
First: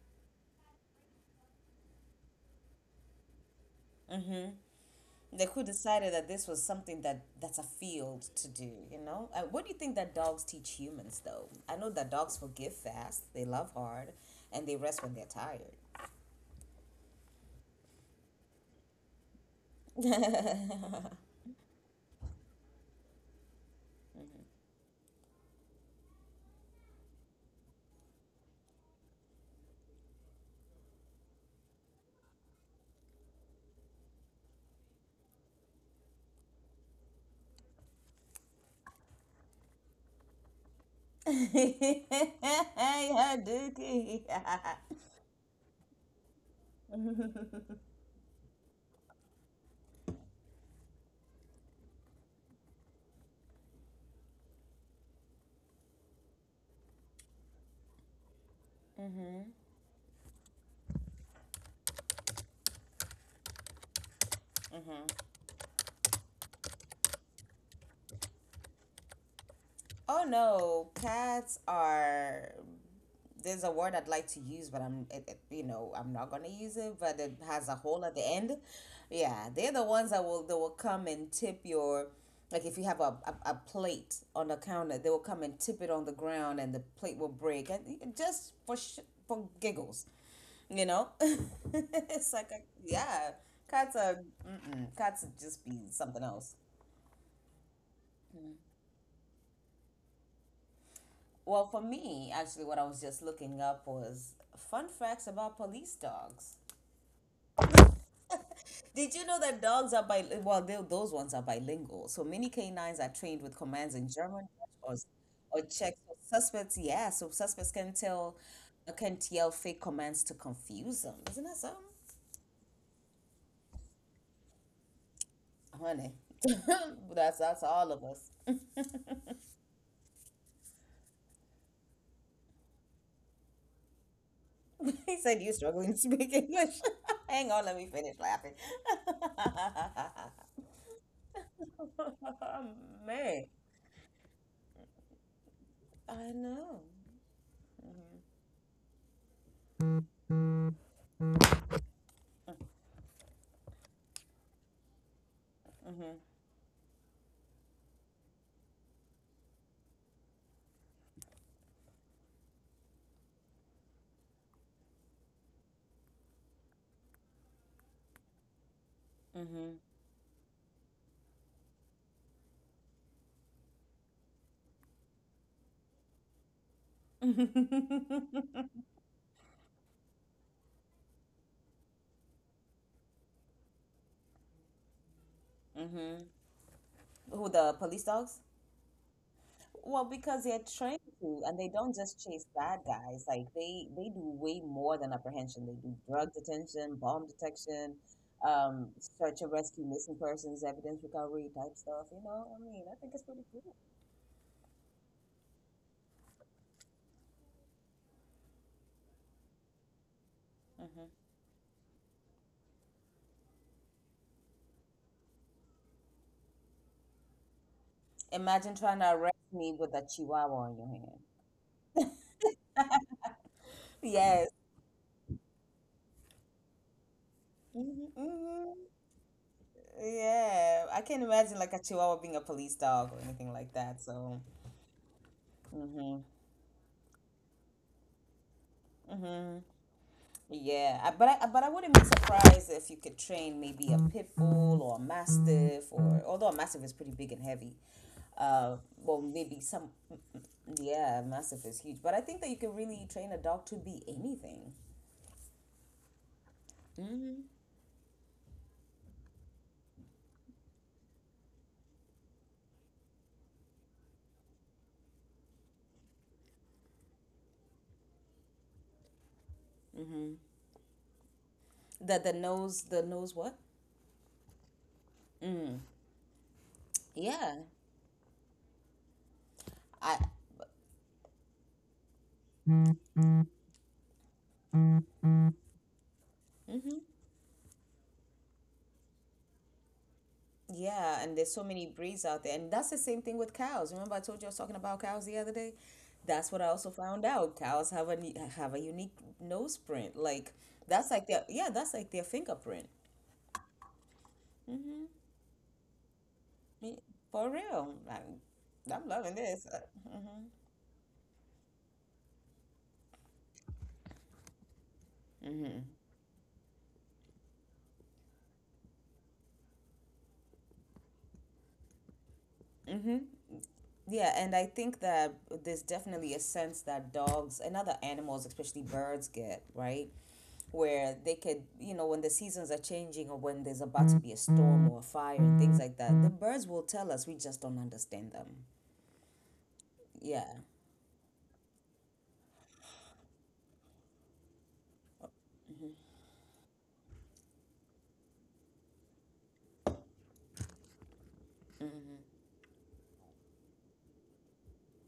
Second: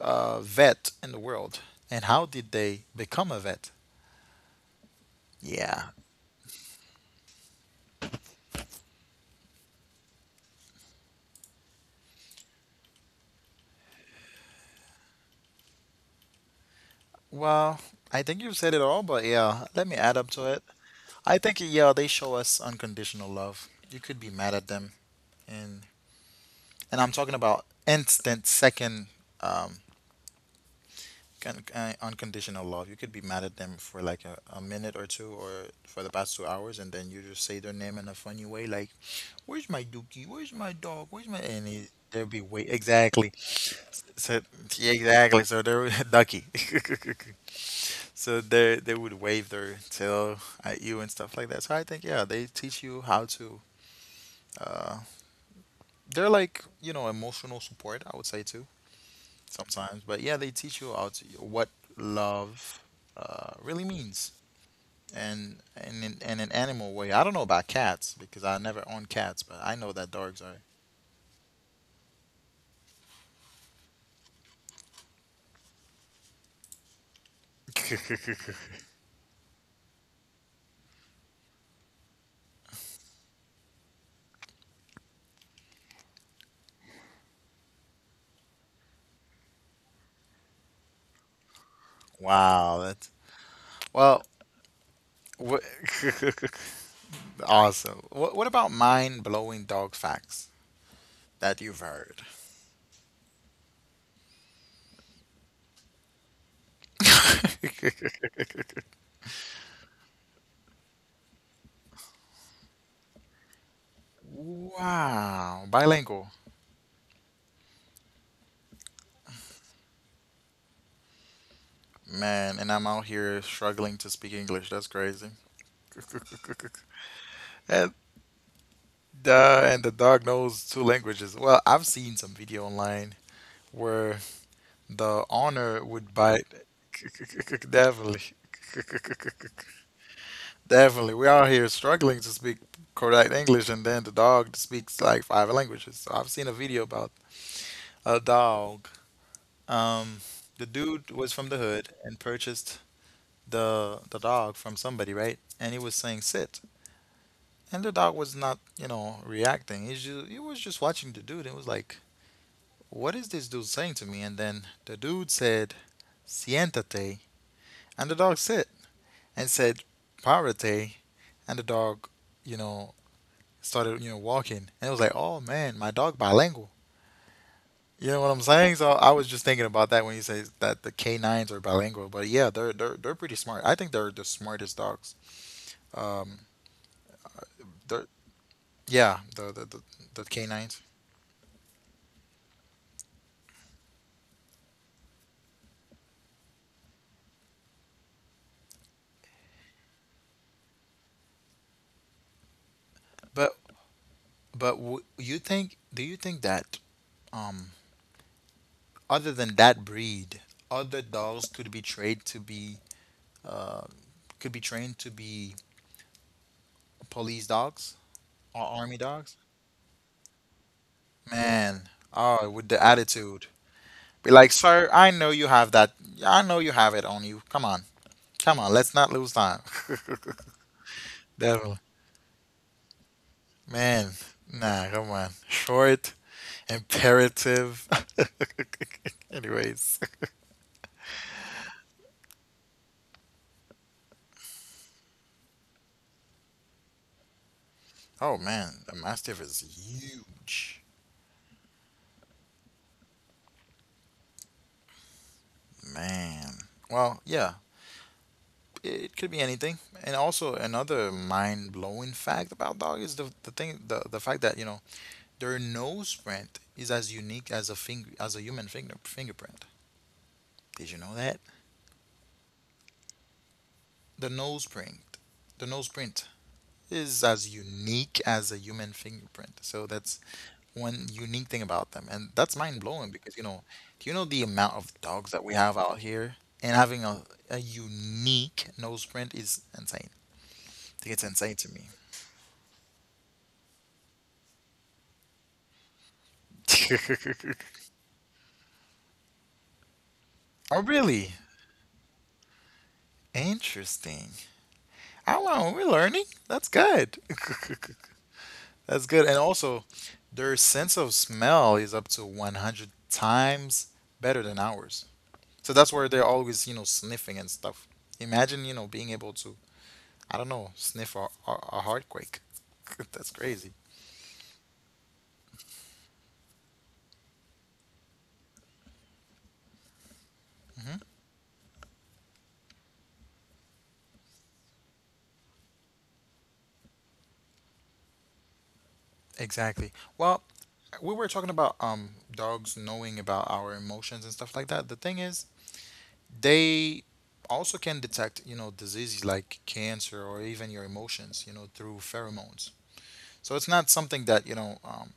Speaker 2: vet in the world, and how did they become a vet?
Speaker 1: mm-hmm. Like who
Speaker 2: Yeah.
Speaker 1: decided that this was something that that's a field to do, you know? What do you think that dogs teach humans though? I know that dogs forgive fast, they love hard, and they rest when they're tired.
Speaker 2: Well, I think you've said it all, but yeah, let me add up to it. I think, yeah, they show us unconditional love. You could be mad at them, and and I'm talking about instant second um unconditional love. You could be mad at them for like a minute or two, or for the past 2 hours, and then you just say their name in a funny way, like, "Where's my dookie? Where's my dog? Where's my?"
Speaker 1: [laughs]
Speaker 2: And it,
Speaker 1: Yeah,
Speaker 2: there will be wait exactly.
Speaker 1: Dookie.
Speaker 2: So yeah, exactly. So they're [laughs] ducky. [laughs] So they would wave their tail at you and stuff like that. So I think, yeah, they teach you how to. Uh, they're like, you know, emotional support, I would say too sometimes, but yeah, they teach you how to, what love really means. And in an animal way, I don't know about cats because I never own cats, but I know that
Speaker 1: [laughs] Oh
Speaker 2: dogs are.
Speaker 1: no, cats are there's a word I'd like to use, but you know, I'm not gonna use it. But it has a hole
Speaker 2: [laughs]
Speaker 1: at the end. Yeah, they're the ones that will, they will come and tip your, like if you have a plate on the counter, they will come and tip it on the ground, and the plate will break, and just for giggles, you know. [laughs] It's like, a,
Speaker 2: Wow,
Speaker 1: yeah, cats
Speaker 2: well,
Speaker 1: are, mm-mm, cats would just be
Speaker 2: wha-
Speaker 1: something else.
Speaker 2: [laughs] awesome. What about mind blowing dog facts that
Speaker 1: Well,
Speaker 2: you've
Speaker 1: for
Speaker 2: heard?
Speaker 1: me, actually, what I was just looking up was fun facts about police dogs.
Speaker 2: [laughs]
Speaker 1: Did you know that dogs are bilingual? Well, those ones are bilingual. So many canines are trained with commands in German Dutch, or
Speaker 2: Wow,
Speaker 1: Czech. So
Speaker 2: bilingual.
Speaker 1: suspects, yeah, so suspects can tell, can yell fake commands to confuse them. Isn't that something?
Speaker 2: Man, and I'm out here struggling to speak English. That's crazy.
Speaker 1: Honey,
Speaker 2: [laughs]
Speaker 1: [laughs] that's all
Speaker 2: And
Speaker 1: of us.
Speaker 2: and the dog knows two languages. Well, I've seen some video online where
Speaker 1: [laughs] He
Speaker 2: the
Speaker 1: said, you
Speaker 2: owner
Speaker 1: struggling to
Speaker 2: would
Speaker 1: speak
Speaker 2: bite.
Speaker 1: English. [laughs] Hang on,
Speaker 2: [laughs]
Speaker 1: let me finish
Speaker 2: Definitely.
Speaker 1: laughing.
Speaker 2: [laughs] Definitely. We are here struggling to speak
Speaker 1: [laughs]
Speaker 2: correct
Speaker 1: Man,
Speaker 2: English, and then the dog speaks like five languages. So I've
Speaker 1: I
Speaker 2: seen a
Speaker 1: know.
Speaker 2: video about a dog. Um, the dude was from the hood and purchased the dog from somebody, right? And he was saying sit, and the dog was not, you know, reacting. He was just watching the dude. It was like, what is this dude saying to me? And then the dude said, siéntate, and the dog sit, and said, párate, and the dog, you know, started, walking. And it was like, oh man, my dog bilingual. You know what I'm
Speaker 1: [laughs]
Speaker 2: saying? So I was just thinking about that when you say that the canines are bilingual, but yeah, they're pretty smart. I think they're the smartest dogs.
Speaker 1: Hmm.
Speaker 2: Um,
Speaker 1: Who, the police
Speaker 2: they're
Speaker 1: dogs?
Speaker 2: Yeah, the the the,
Speaker 1: Well,
Speaker 2: the
Speaker 1: because they're
Speaker 2: canines.
Speaker 1: trained to, and they don't just chase bad guys. Like they do way more than apprehension. They do drug detention, bomb detection, um, search and rescue, missing persons, evidence recovery type stuff. You know, I mean, I think it's pretty
Speaker 2: But
Speaker 1: cool.
Speaker 2: but w you think Do you think that um other than that breed, other dogs uh could be trained to be police dogs or
Speaker 1: Imagine
Speaker 2: army
Speaker 1: trying to
Speaker 2: dogs?
Speaker 1: arrest me with a chihuahua on your hand.
Speaker 2: Man, oh, with the attitude. Be like,
Speaker 1: Yes.
Speaker 2: sir, I know you have that. I know you have it on you. Come on,
Speaker 1: Hmm,
Speaker 2: come on.
Speaker 1: hmm.
Speaker 2: Let's not lose time. [laughs]
Speaker 1: Yeah, I can't imagine
Speaker 2: Definitely,
Speaker 1: like a chihuahua being a police dog or anything like that.
Speaker 2: man.
Speaker 1: So,
Speaker 2: Nah, come on. Short,
Speaker 1: hmm.
Speaker 2: imperative. [laughs] Anyways.
Speaker 1: Yeah, I- but I but I wouldn't be surprised if you could train maybe a pit bull or a mastiff or although a mastiff is pretty big and heavy,
Speaker 2: Oh
Speaker 1: uh,
Speaker 2: man, the
Speaker 1: well
Speaker 2: Mastiff is
Speaker 1: maybe some,
Speaker 2: huge.
Speaker 1: yeah, a mastiff is huge. But I think that you can really train a dog to be anything.
Speaker 2: Man. Well,
Speaker 1: Mm-hmm.
Speaker 2: yeah, it could be anything. And also another mind-blowing fact about dog is the fact that, you know, their nose print is as unique as a human fingerprint.
Speaker 1: Mm-hmm.
Speaker 2: Did you know that?
Speaker 1: The nose what?
Speaker 2: The nose print, the
Speaker 1: Mm.
Speaker 2: nose print is as
Speaker 1: Yeah.
Speaker 2: unique as a human fingerprint. So that's
Speaker 1: I.
Speaker 2: one unique thing about them, and that's mind blowing because do you know the amount of dogs that we have out here, and having a unique nose print is insane. I think it's
Speaker 1: Yeah, and
Speaker 2: insane
Speaker 1: there's
Speaker 2: to
Speaker 1: so
Speaker 2: me.
Speaker 1: many breeds out there. And that's the same thing with cows. Remember I told you I was talking about cows the other day? That's what I also found out. Cows have a unique nose print. Like
Speaker 2: [laughs] Oh,
Speaker 1: that's
Speaker 2: really?
Speaker 1: like their yeah, that's like their fingerprint.
Speaker 2: Interesting. Oh, wow, we're learning. That's
Speaker 1: Me-
Speaker 2: good. [laughs]
Speaker 1: For real.
Speaker 2: That's
Speaker 1: I'm
Speaker 2: good. And
Speaker 1: loving this.
Speaker 2: also, their sense of smell is up to 100 times better than ours. So that's where they're always, sniffing and stuff. Imagine, being able to I don't know, sniff a hardquake. [laughs]
Speaker 1: Mm-hmm.
Speaker 2: That's crazy.
Speaker 1: Yeah, and I think that there's definitely a sense that dogs and other animals, especially birds, get, right? Where they could, you know, when the seasons are changing or when there's about to be a storm or a fire and things like that, the birds will tell us, we just don't understand them.
Speaker 2: Exactly. Well,
Speaker 1: Yeah.
Speaker 2: we were talking about dogs knowing about our emotions and stuff like that. The thing is, they also can detect, diseases like cancer or even your emotions, through pheromones. So it's not something that,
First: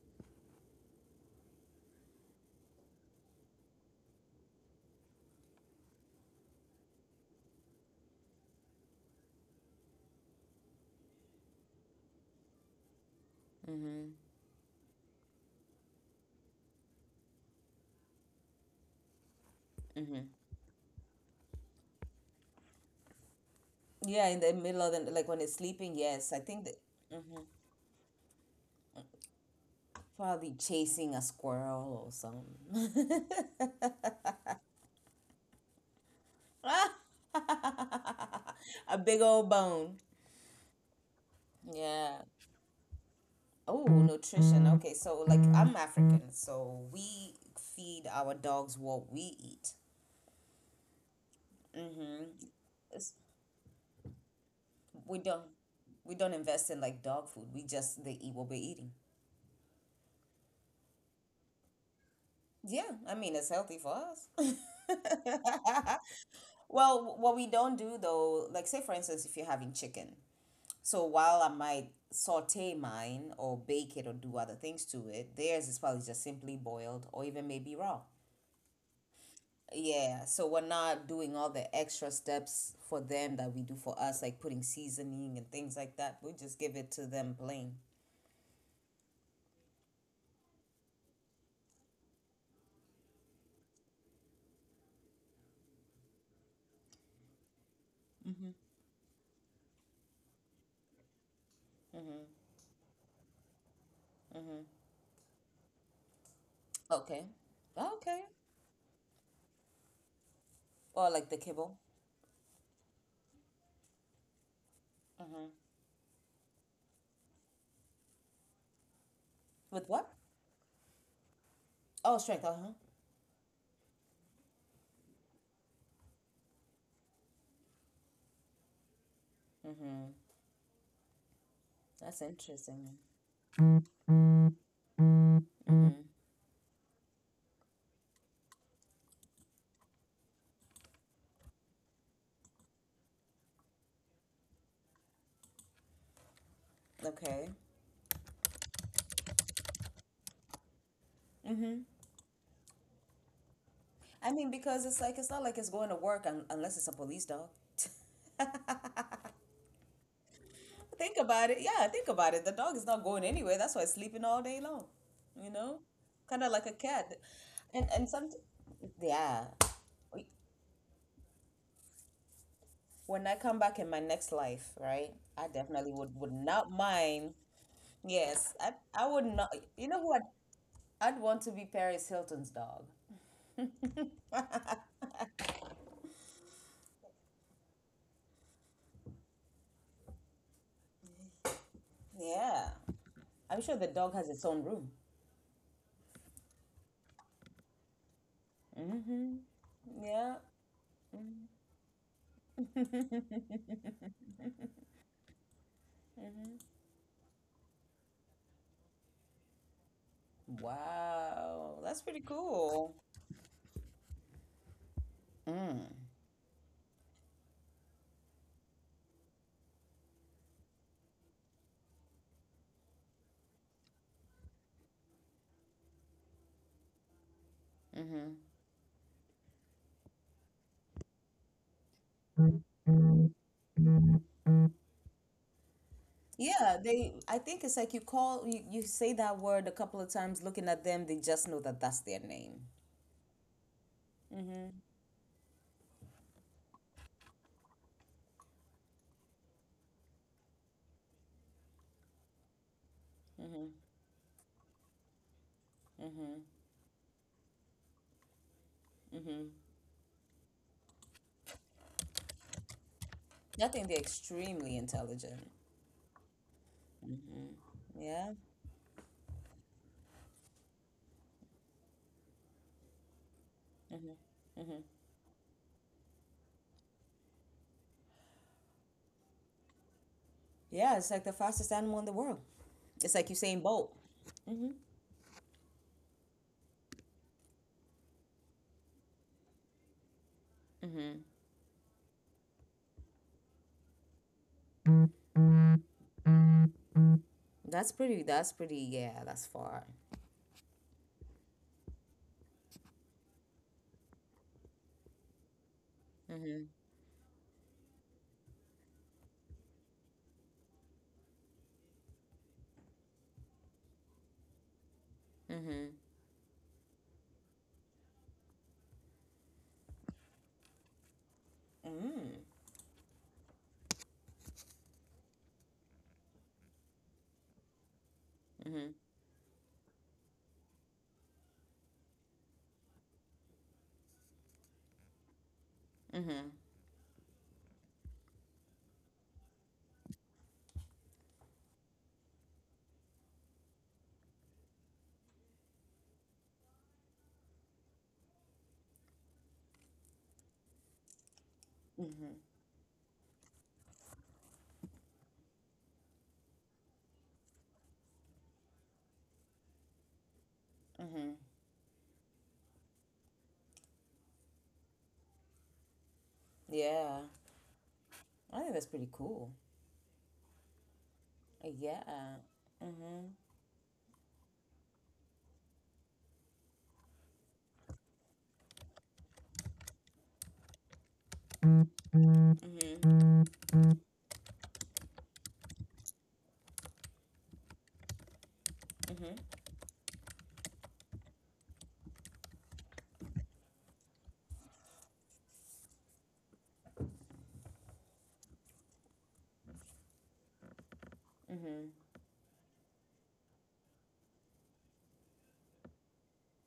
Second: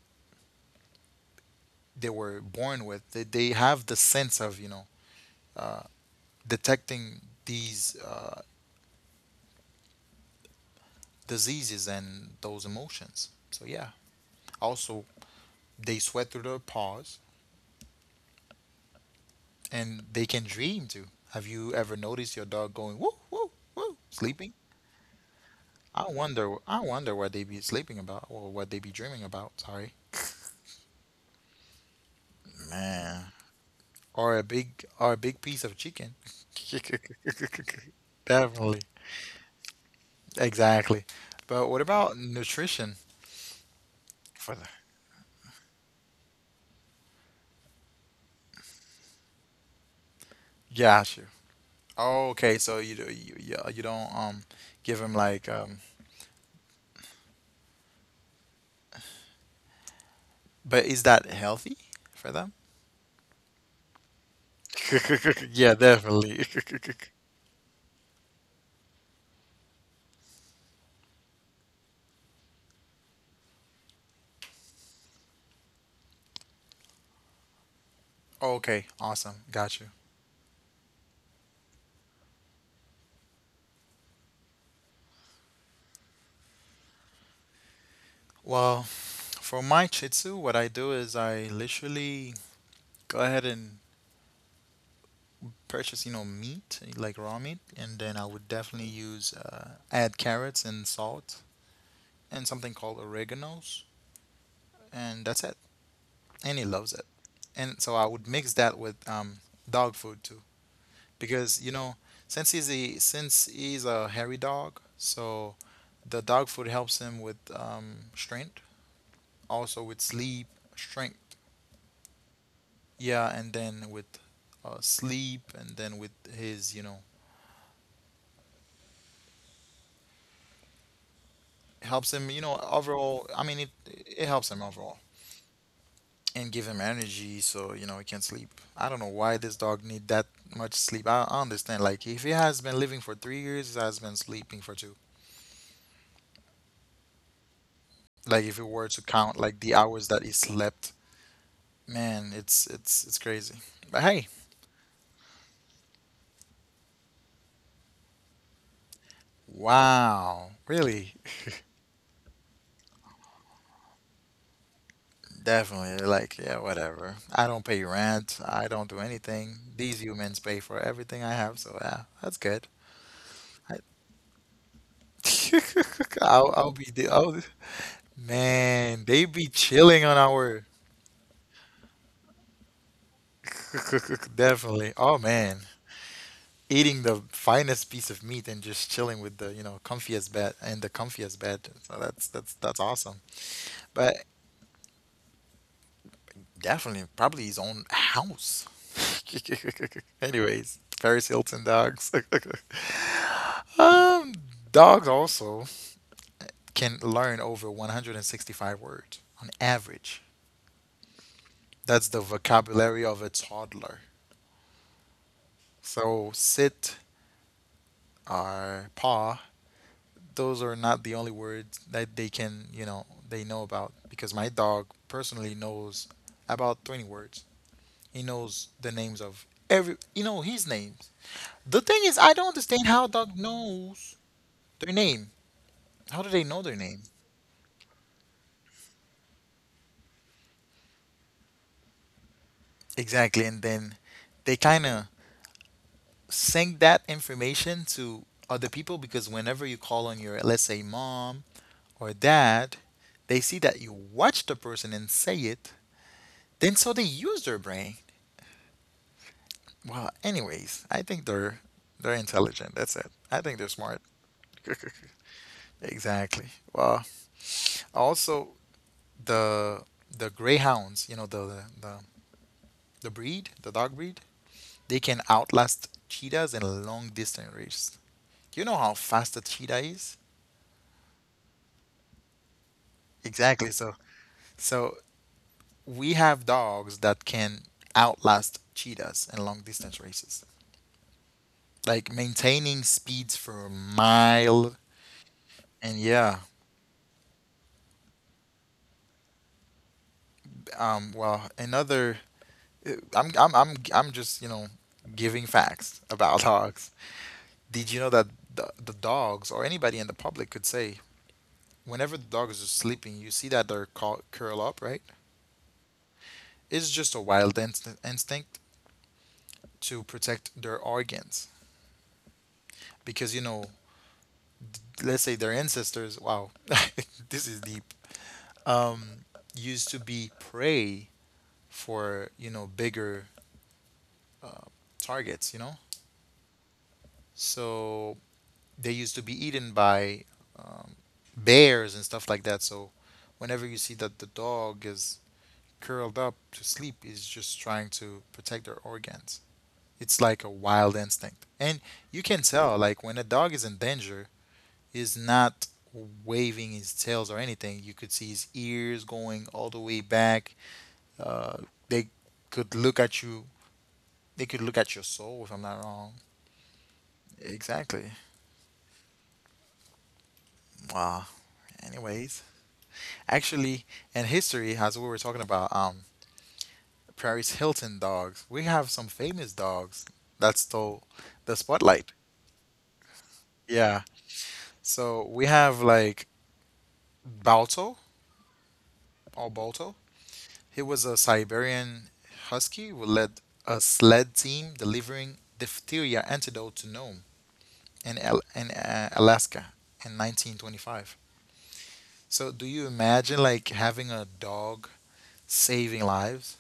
Speaker 2: they were born with. They have the sense of, detecting these diseases and those emotions. So yeah. Also, they sweat through their paws and they can dream too. Have you ever noticed your dog going woo woo woo
Speaker 1: Yeah, in the
Speaker 2: sleeping?
Speaker 1: middle of the, like when it's sleeping,
Speaker 2: I
Speaker 1: yes, I
Speaker 2: wonder
Speaker 1: think that
Speaker 2: I wonder what they be sleeping about or what they be dreaming about, sorry.
Speaker 1: probably chasing a squirrel or something.
Speaker 2: Man. Or a big piece of chicken. [laughs] Definitely.
Speaker 1: [laughs] A big old bone.
Speaker 2: Exactly. But what about
Speaker 1: Yeah.
Speaker 2: nutrition
Speaker 1: Oh,
Speaker 2: for
Speaker 1: nutrition.
Speaker 2: the
Speaker 1: Okay, so like I'm African, so we feed our dogs what we eat.
Speaker 2: Yeah, sure. Oh,
Speaker 1: Mm-hmm.
Speaker 2: okay, so you
Speaker 1: It's,
Speaker 2: do you, you don't give
Speaker 1: we
Speaker 2: them
Speaker 1: don't
Speaker 2: like
Speaker 1: we don't invest in like dog food. We just they eat what we're eating.
Speaker 2: but is that healthy for them?
Speaker 1: Yeah, I mean it's healthy for us.
Speaker 2: [laughs] Yeah,
Speaker 1: [laughs]
Speaker 2: definitely. [laughs]
Speaker 1: Well, what we don't do though, like say for instance, if you're having chicken, so while I might saute mine or bake it or do other things to it, theirs is probably just simply boiled or even maybe raw.
Speaker 2: Okay, awesome. Got you.
Speaker 1: Yeah, so we're not doing all the extra steps for them that we do for us, like putting seasoning and things like that. We just give it to them plain.
Speaker 2: Well, for my chitsu, what I do is I literally go ahead and purchase, meat, like raw meat, and then I would definitely use add carrots and salt and something called oreganos,
Speaker 1: Mm-hmm.
Speaker 2: and that's it. And he loves it.
Speaker 1: Okay.
Speaker 2: And so I
Speaker 1: Okay.
Speaker 2: would mix that with dog food too,
Speaker 1: Or like the
Speaker 2: because
Speaker 1: kibble.
Speaker 2: since he's a hairy dog,
Speaker 1: Mm-hmm.
Speaker 2: so the dog food helps him with strength,
Speaker 1: With
Speaker 2: also with
Speaker 1: what?
Speaker 2: sleep, strength.
Speaker 1: Oh, strength. Uh-huh.
Speaker 2: Yeah, and then with sleep and then with his
Speaker 1: Mm-hmm.
Speaker 2: helps
Speaker 1: That's
Speaker 2: him
Speaker 1: interesting.
Speaker 2: overall. I mean it helps him overall
Speaker 1: Mm.
Speaker 2: and give him energy so he can sleep. I don't know why this dog need that much sleep. I understand, like, if he has been living for 3 years he has been sleeping for two.
Speaker 1: Okay.
Speaker 2: Like if you were to count like the hours that he slept, man, it's crazy, but
Speaker 1: I
Speaker 2: hey.
Speaker 1: mean, because it's like, it's not like it's going to work un unless it's a police dog. [laughs]
Speaker 2: Wow,
Speaker 1: Think
Speaker 2: really.
Speaker 1: about it. Yeah, think about it. The dog is not going anywhere. That's why it's sleeping all day long. You know,
Speaker 2: Definitely.
Speaker 1: kind
Speaker 2: Like,
Speaker 1: of like
Speaker 2: yeah,
Speaker 1: a cat.
Speaker 2: whatever. I don't
Speaker 1: And
Speaker 2: pay
Speaker 1: and some,
Speaker 2: rent. I don't do
Speaker 1: yeah.
Speaker 2: anything. These humans pay for everything I have, so yeah, that's good.
Speaker 1: When I come back
Speaker 2: I,
Speaker 1: in my next life, right? I definitely
Speaker 2: [laughs]
Speaker 1: would
Speaker 2: I'll,
Speaker 1: not
Speaker 2: I'll be the
Speaker 1: mind. Yes, I
Speaker 2: man.
Speaker 1: would
Speaker 2: They
Speaker 1: not.
Speaker 2: be
Speaker 1: You know
Speaker 2: chilling
Speaker 1: who
Speaker 2: on
Speaker 1: I'd,
Speaker 2: our
Speaker 1: I'd want to be Paris Hilton's dog.
Speaker 2: [laughs] definitely. Oh man, eating the finest piece of meat and just chilling with the comfiest bed and the comfiest bed. So that's that's
Speaker 1: Yeah,
Speaker 2: that's awesome.
Speaker 1: I'm sure the dog
Speaker 2: But
Speaker 1: has its own room.
Speaker 2: definitely, probably his own house. [laughs]
Speaker 1: Yeah.
Speaker 2: Anyways, Paris Hilton dogs. [laughs] Um, dogs also can learn over 165 words on average.
Speaker 1: Wow, that's
Speaker 2: That's
Speaker 1: pretty
Speaker 2: the
Speaker 1: cool.
Speaker 2: vocabulary of a toddler. So sit or paw, those are not the only words that they can, they know about, because my dog personally knows about 20 words. He knows the names of every, his names. The thing is, I don't understand how a dog knows their name. How do they know
Speaker 1: Yeah,
Speaker 2: their name?
Speaker 1: they, I think it's like you call, you say that word a couple of times, looking at them, they just know that that's their name.
Speaker 2: Exactly, and then they kind of send that information to other people because whenever you call on your, let's say, mom or dad, they see that you watch the person and say it, then so they use their brain. Well, anyways, I think they're intelligent. That's it. I think
Speaker 1: I
Speaker 2: they're
Speaker 1: think they're
Speaker 2: smart.
Speaker 1: extremely intelligent.
Speaker 2: [laughs] Exactly. Well,
Speaker 1: Yeah.
Speaker 2: also, the the greyhounds, the breed, the dog breed, they can outlast cheetahs in long distance race. You know how fast a cheetah is?
Speaker 1: Yeah, it's like the fastest animal in the world. It's like Usain
Speaker 2: Exactly.
Speaker 1: Bolt.
Speaker 2: So we have dogs that can outlast cheetahs in long distance races, like maintaining speeds for a mile. And yeah,
Speaker 1: Yeah, that's far.
Speaker 2: well, another, I'm just, giving facts about [laughs] dogs. Did you know that the dogs or anybody in the public could say, whenever the dog is just sleeping, you see that they're call, curl up, right? It's just a wild instinct to protect their organs because, let's say their ancestors, wow, [laughs] this is deep, um, used to be prey for, bigger targets, you know? So they used to be eaten by um, bears and stuff like that. So whenever you see that the dog is curled up to sleep, is just trying to protect their organs. It's like a wild instinct. And you can tell, like, when a dog is in danger, is not waving his tails or anything. You could see his ears going all the way back. Uh, they could look at you. They could look at your soul, if I'm not wrong.
Speaker 1: Yeah.
Speaker 2: Exactly.
Speaker 1: I think that's pretty cool.
Speaker 2: Wow.
Speaker 1: Yeah.
Speaker 2: Anyways, actually, in history, as we were talking about, Paris Hilton dogs, we have some famous dogs that stole the spotlight. Yeah. So we have like Balto or Balto. He was a Siberian husky who led a sled team delivering diphtheria antidote to Nome in, Alaska in 1925.
Speaker 1: Hmm.
Speaker 2: So, do you imagine like having a dog saving lives?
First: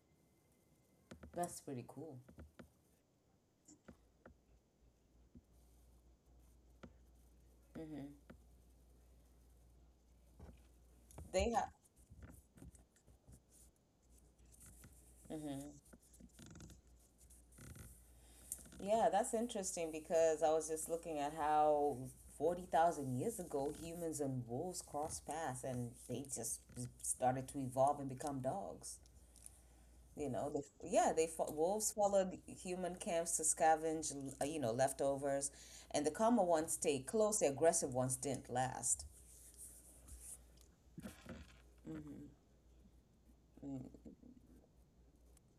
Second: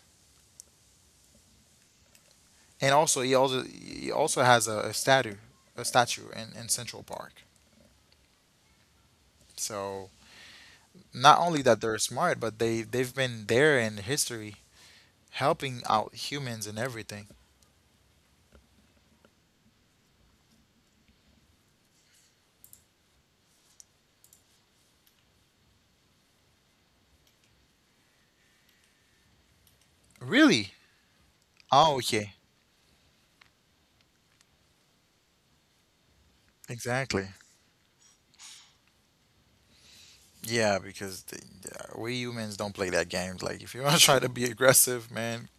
Speaker 1: That's pretty cool.
Speaker 2: And also, he also has a statue in Central Park.
Speaker 1: Hmm.
Speaker 2: So, not
Speaker 1: They
Speaker 2: only
Speaker 1: have,
Speaker 2: that they're smart, but they've been there in history helping out humans and everything.
Speaker 1: yeah, that's interesting because I was just looking at how 40,000 years ago humans and wolves crossed paths and they just started to evolve and become dogs. You know, they,
Speaker 2: Really?
Speaker 1: yeah, they wolves
Speaker 2: Oh, okay.
Speaker 1: followed human camps to scavenge, you know, leftovers, and the calmer ones stayed
Speaker 2: Exactly.
Speaker 1: close, the aggressive ones didn't last.
Speaker 2: Yeah, because the, yeah, we humans don't play that game. Like, if you want to try to be aggressive, man,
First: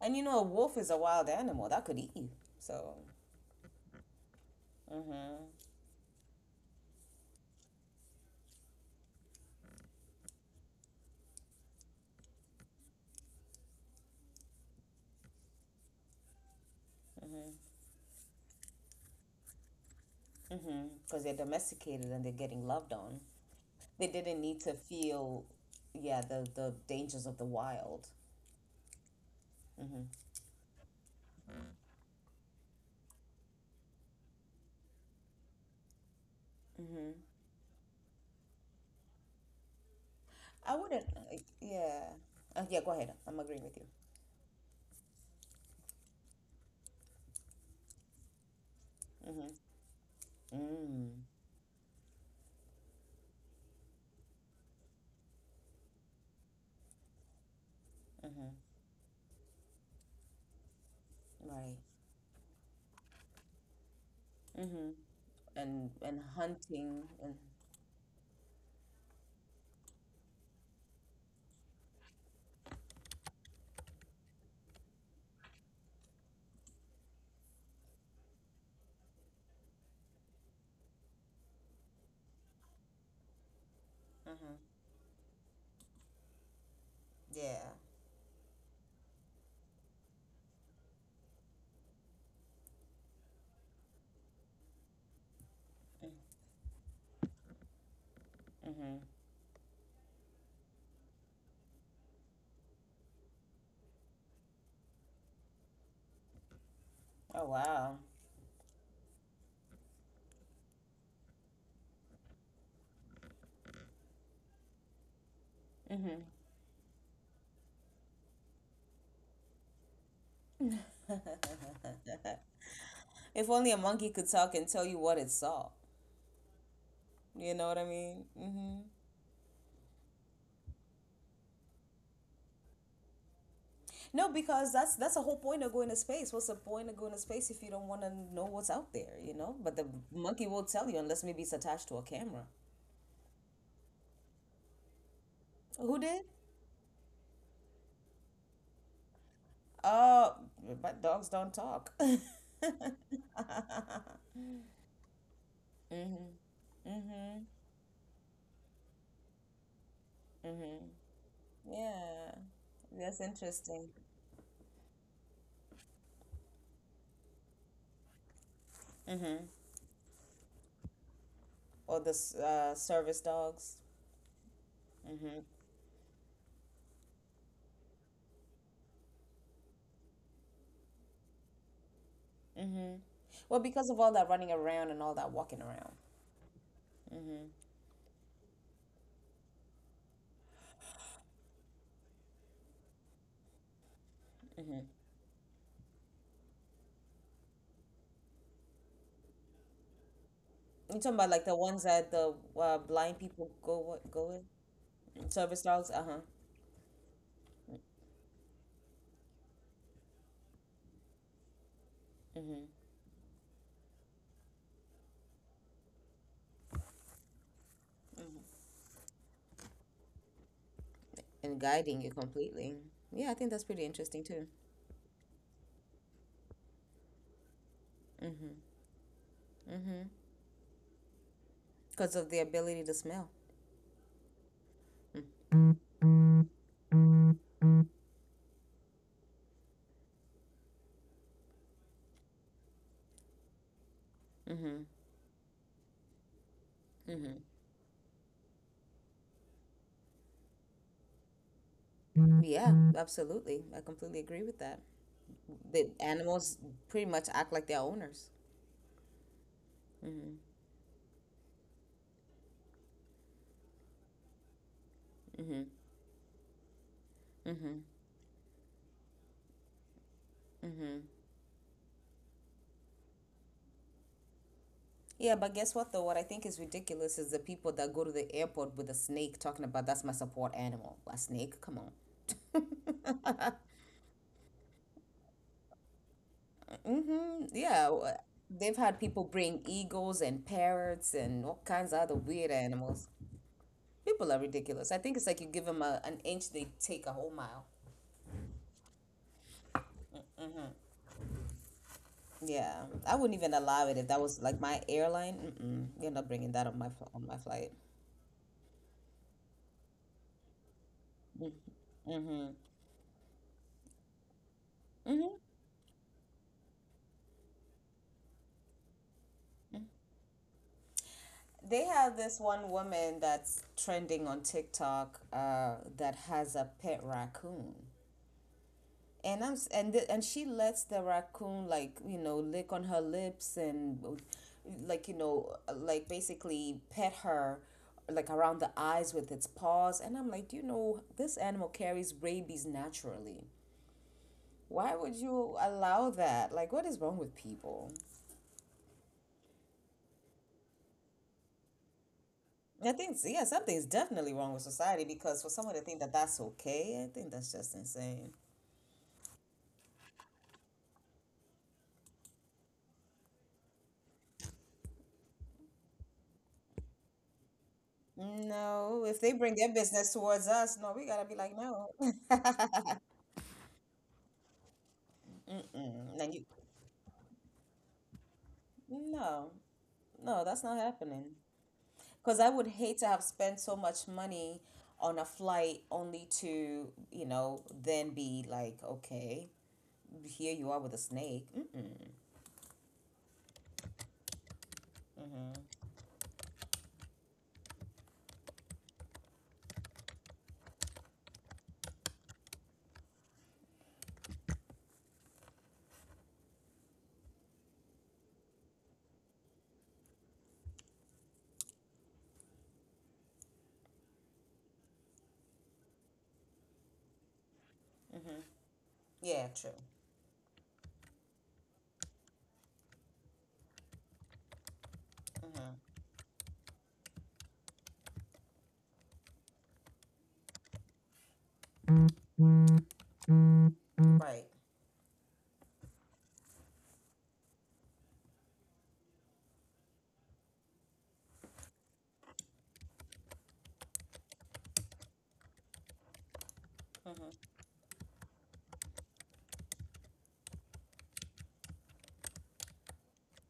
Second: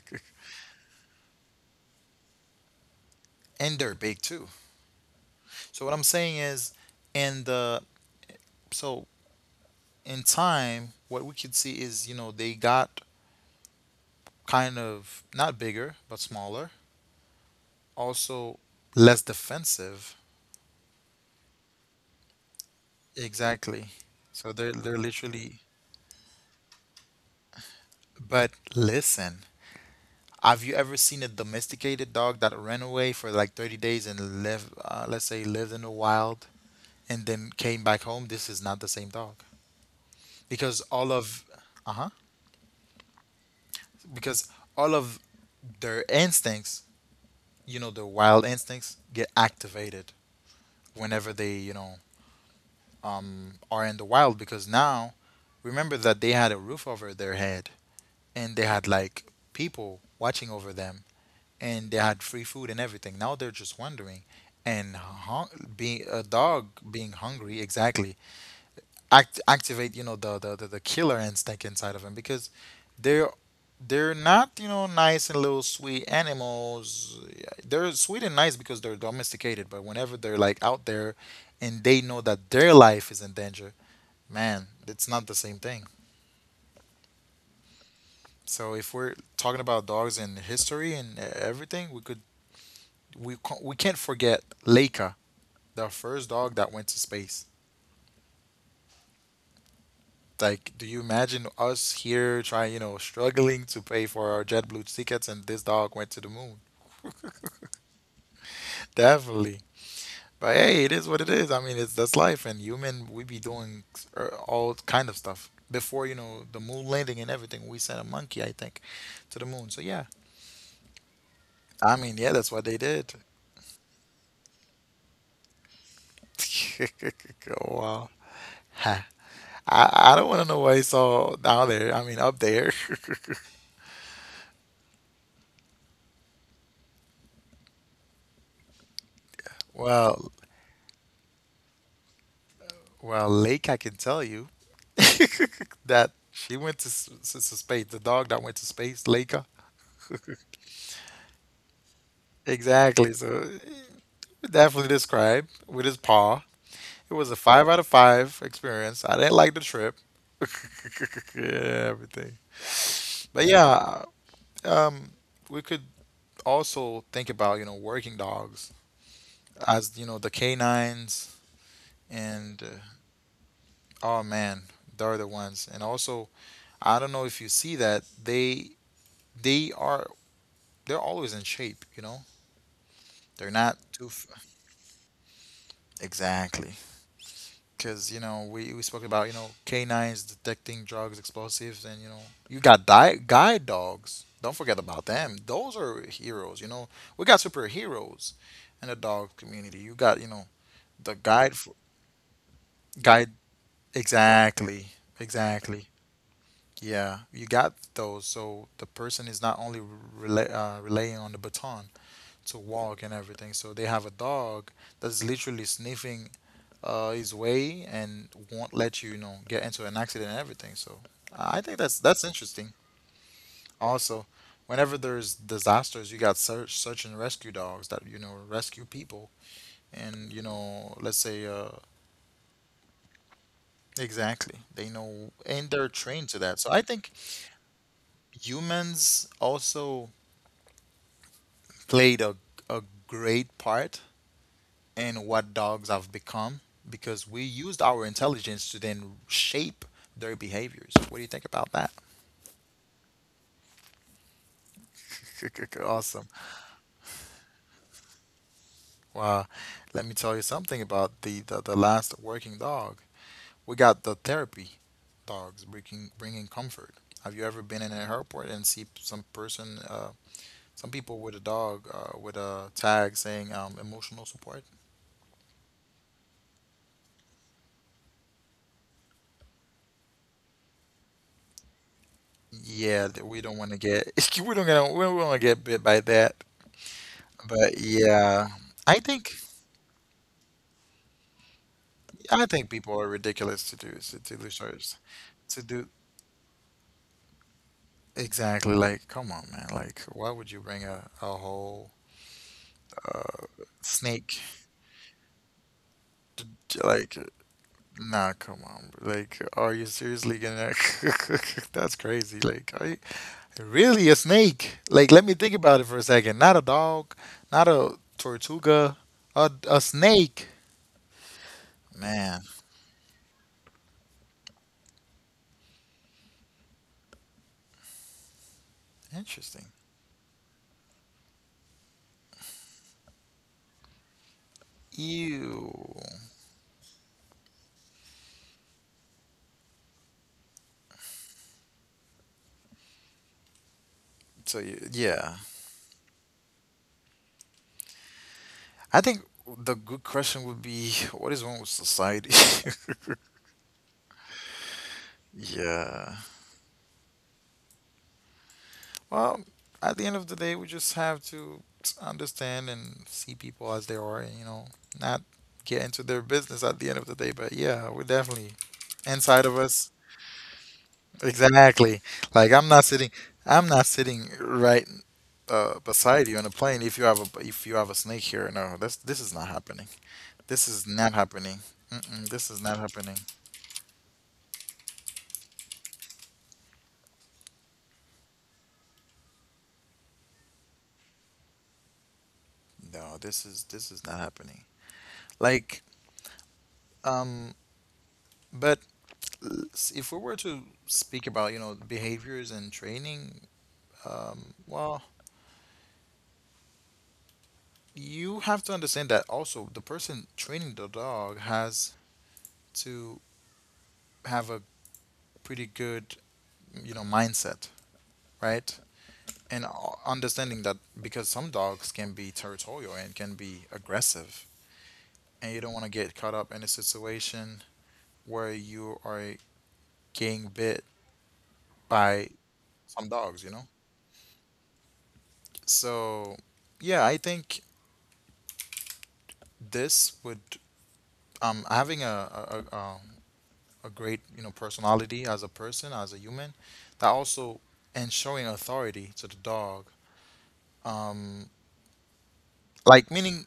Speaker 1: And you know, a wolf is a wild animal that could eat you. So,
Speaker 2: [laughs] and they're big too.
Speaker 1: mhm,
Speaker 2: So what I'm saying is, in the so in time, what we could see is, they got kind of not bigger but smaller, also less defensive.
Speaker 1: mhm, because they're domesticated and they're getting loved on.
Speaker 2: Exactly.
Speaker 1: They didn't
Speaker 2: So
Speaker 1: need
Speaker 2: they're
Speaker 1: to
Speaker 2: they're
Speaker 1: feel,
Speaker 2: literally.
Speaker 1: yeah, the dangers of the wild.
Speaker 2: But listen, have you ever seen a domesticated dog that ran away for like 30 days and live, let's say, lived in the wild, and then came back home? This is not the same dog.
Speaker 1: I
Speaker 2: Because
Speaker 1: wouldn't,
Speaker 2: all of
Speaker 1: yeah.
Speaker 2: uh-huh,
Speaker 1: Yeah, go ahead. I'm agreeing with you.
Speaker 2: because all of their instincts, their wild instincts get
Speaker 1: Mm-hmm.
Speaker 2: activated
Speaker 1: Mm.
Speaker 2: whenever they, are in the wild, because now remember that they had a roof over their head
Speaker 1: Mm-hmm.
Speaker 2: and they had like people watching over them
Speaker 1: Right.
Speaker 2: and they had free food and everything. Now they're just wandering
Speaker 1: Mm-hmm.
Speaker 2: and being
Speaker 1: And
Speaker 2: a dog
Speaker 1: hunting
Speaker 2: being
Speaker 1: and
Speaker 2: hungry, exactly, activate, the, the killer instinct inside of him, because they're they're not, nice and little sweet animals. They're sweet and nice because they're domesticated, but whenever they're like out there and they know that their life is in danger, man,
Speaker 1: mm-hmm.
Speaker 2: it's not the same thing.
Speaker 1: Yeah.
Speaker 2: So if we're talking about dogs and history and everything, we could we, we can't forget Leica, the first dog that went to space.
Speaker 1: Mm-hmm.
Speaker 2: Like, do you imagine us here trying, struggling to pay for our JetBlue tickets and this dog went to the moon?
Speaker 1: Oh wow.
Speaker 2: [laughs] Definitely. But hey, it is what it is. I mean, it's that's life, and human, we be doing all kind of stuff. Before,
Speaker 1: Mm-hmm.
Speaker 2: the moon landing and everything, we sent a monkey, I think, to the moon. So yeah, I mean,
Speaker 1: [laughs]
Speaker 2: yeah, that's what they did.
Speaker 1: If only a monkey could talk and tell you what it saw.
Speaker 2: [laughs] Oh,
Speaker 1: You know what I
Speaker 2: wow.
Speaker 1: mean? Mm-hmm.
Speaker 2: Ha. I don't want to know what I saw down there. I mean, up there. [laughs]
Speaker 1: No, because that's the whole point of going to space. What's the point of going to space if you don't want to know what's out there, you know? But the
Speaker 2: Well,
Speaker 1: monkey won't tell you unless maybe it's attached to a camera.
Speaker 2: Well, Lake, I can tell you [laughs]
Speaker 1: Who
Speaker 2: that
Speaker 1: did?
Speaker 2: she went to, to space. The dog that went to space, Leica.
Speaker 1: Oh, but dogs don't talk. [laughs]
Speaker 2: Exactly. Definitely described with his
Speaker 1: Mm-hmm.
Speaker 2: paw. It was a
Speaker 1: Mm-hmm.
Speaker 2: five out of five experience. I didn't like the trip. [laughs]
Speaker 1: Mm-hmm.
Speaker 2: Yeah,
Speaker 1: Yeah.
Speaker 2: everything.
Speaker 1: That's
Speaker 2: But
Speaker 1: interesting.
Speaker 2: yeah, um, we could also think about, working dogs
Speaker 1: Mm-hmm.
Speaker 2: as, the canines
Speaker 1: Or the
Speaker 2: and
Speaker 1: service dogs.
Speaker 2: oh man, they're the
Speaker 1: Mm-hmm.
Speaker 2: ones. And also, I don't know if you see that they are they're always in shape, you know?
Speaker 1: Mm-hmm.
Speaker 2: They're
Speaker 1: Well,
Speaker 2: not
Speaker 1: because of
Speaker 2: too
Speaker 1: all that running around and all that walking around.
Speaker 2: exactly, because we spoke about, canines detecting drugs, explosives, and, you got guide dogs. Don't forget about them. Those are heroes, you know. We got superheroes in the dog community. You got,
Speaker 1: You talking
Speaker 2: the
Speaker 1: about like the
Speaker 2: guide for,
Speaker 1: ones that the blind
Speaker 2: guide,
Speaker 1: people go with, go with?
Speaker 2: exactly,
Speaker 1: Service
Speaker 2: exactly.
Speaker 1: dogs? Uh-huh.
Speaker 2: Yeah, you got those. So the person is not only relying on the baton to
Speaker 1: Mm-hmm.
Speaker 2: walk and everything. So they have a dog that's literally sniffing his way and won't let you, get into an accident and everything. So
Speaker 1: And
Speaker 2: I think
Speaker 1: guiding you
Speaker 2: that's interesting.
Speaker 1: completely. Yeah, I think that's pretty interesting
Speaker 2: Also,
Speaker 1: too.
Speaker 2: whenever there's disasters, you got search and rescue dogs that,
Speaker 1: Mm-hmm.
Speaker 2: rescue people
Speaker 1: Mm-hmm.
Speaker 2: and, let's say
Speaker 1: Because of the ability to smell.
Speaker 2: exactly, they know and they're trained to that. So I think humans also played a great part
Speaker 1: Mm-hmm.
Speaker 2: and what dogs have become because
Speaker 1: Mm-hmm.
Speaker 2: we used our intelligence to then shape their behaviors. What do you think about that?
Speaker 1: Yeah, absolutely. I completely agree with that.
Speaker 2: [laughs]
Speaker 1: The
Speaker 2: Awesome.
Speaker 1: animals pretty much act like their owners.
Speaker 2: Well, let me
Speaker 1: Mm-hmm.
Speaker 2: tell you something about the last working dog. We got the therapy
Speaker 1: Mm-hmm.
Speaker 2: dogs bringing comfort. Have you ever
Speaker 1: Mm-hmm.
Speaker 2: been in an airport and see some person, some
Speaker 1: Mm-hmm.
Speaker 2: people with a dog with a tag saying emotional support?
Speaker 1: Yeah, but guess what though? What I think is ridiculous is the people that go to the airport with a snake talking about that's my support animal. A snake? Come on. [laughs]
Speaker 2: Yeah, that we don't want to get [laughs] we don't want to get bit by that.
Speaker 1: Mm-hmm.
Speaker 2: But
Speaker 1: Yeah. W-
Speaker 2: yeah,
Speaker 1: They've had
Speaker 2: I
Speaker 1: people
Speaker 2: think
Speaker 1: bring eagles and parrots and all kinds of other
Speaker 2: I
Speaker 1: weird
Speaker 2: think people
Speaker 1: animals.
Speaker 2: are ridiculous to do to,
Speaker 1: People are
Speaker 2: to do
Speaker 1: ridiculous. I
Speaker 2: shows
Speaker 1: think it's like you give
Speaker 2: to
Speaker 1: them
Speaker 2: do.
Speaker 1: a, an inch, they take a whole mile.
Speaker 2: Exactly, like come on, man, like why would you bring a whole
Speaker 1: Yeah. I wouldn't even allow it if that
Speaker 2: snake
Speaker 1: was like my airline. Mm-mm. You're not
Speaker 2: to,
Speaker 1: bringing that on
Speaker 2: to,
Speaker 1: my
Speaker 2: like
Speaker 1: on my flight.
Speaker 2: nah, come on, like are you seriously gonna? [laughs] That's crazy,
Speaker 1: Mm-hmm.
Speaker 2: like are you really? A snake? Like let me
Speaker 1: Mm-hmm.
Speaker 2: think about it for a second. Not a dog, not a tortuga, a snake,
Speaker 1: They have
Speaker 2: man.
Speaker 1: this one woman that's trending on TikTok that has a pet raccoon. And I'm
Speaker 2: Interesting.
Speaker 1: s- and the, and she lets the raccoon, like, you know, lick on her lips and, like, you know,
Speaker 2: Ew.
Speaker 1: like, basically pet her like around the eyes with its paws. And I'm like, you know, this animal carries rabies naturally.
Speaker 2: So you,
Speaker 1: Why would
Speaker 2: yeah,
Speaker 1: you allow that? Like, what is wrong with people?
Speaker 2: I think the good question would be, what is wrong with society?
Speaker 1: I think, yeah, something's definitely wrong with society, because for
Speaker 2: [laughs]
Speaker 1: someone to think that
Speaker 2: Yeah.
Speaker 1: that's okay, I think that's just insane.
Speaker 2: Well, at the end of the day, we just have to understand and see people as they are and, you know, not get into their business at the end of the day. But yeah, we're definitely
Speaker 1: No, if they
Speaker 2: inside
Speaker 1: bring
Speaker 2: of
Speaker 1: their
Speaker 2: us.
Speaker 1: business towards us, no, we gotta be like, no.
Speaker 2: Exactly. Like I'm not
Speaker 1: [laughs]
Speaker 2: sitting I'm not sitting right,
Speaker 1: Mm-mm.
Speaker 2: beside
Speaker 1: Like
Speaker 2: you on
Speaker 1: you,
Speaker 2: a plane if you have a if you have a snake here. No, this is not
Speaker 1: no,
Speaker 2: happening.
Speaker 1: no, that's
Speaker 2: This
Speaker 1: not
Speaker 2: is not
Speaker 1: happening.
Speaker 2: happening. Mm-mm,
Speaker 1: Because
Speaker 2: this
Speaker 1: I
Speaker 2: is
Speaker 1: would
Speaker 2: not
Speaker 1: hate to
Speaker 2: happening.
Speaker 1: have spent so much money on a flight only to, then be like, okay, here you are with a snake. Mm-mm.
Speaker 2: No, this is not happening. Like, um, but if we were to speak about, you know, behaviors and training, well, you have to understand that also the person training the dog has to have a pretty good, you know, mindset, right?
Speaker 1: Yeah,
Speaker 2: And
Speaker 1: true.
Speaker 2: o- understanding that, because some dogs can be territorial and can be aggressive, and you don't want to
Speaker 1: Mm-hmm.
Speaker 2: get caught up in a situation where you are getting bit by some dogs, you know?
Speaker 1: Right.
Speaker 2: So yeah, I think this would, having a a great, you know, personality as a person, as a human, that
Speaker 1: Mm-hmm.
Speaker 2: also and showing authority to the dog, um like meaning,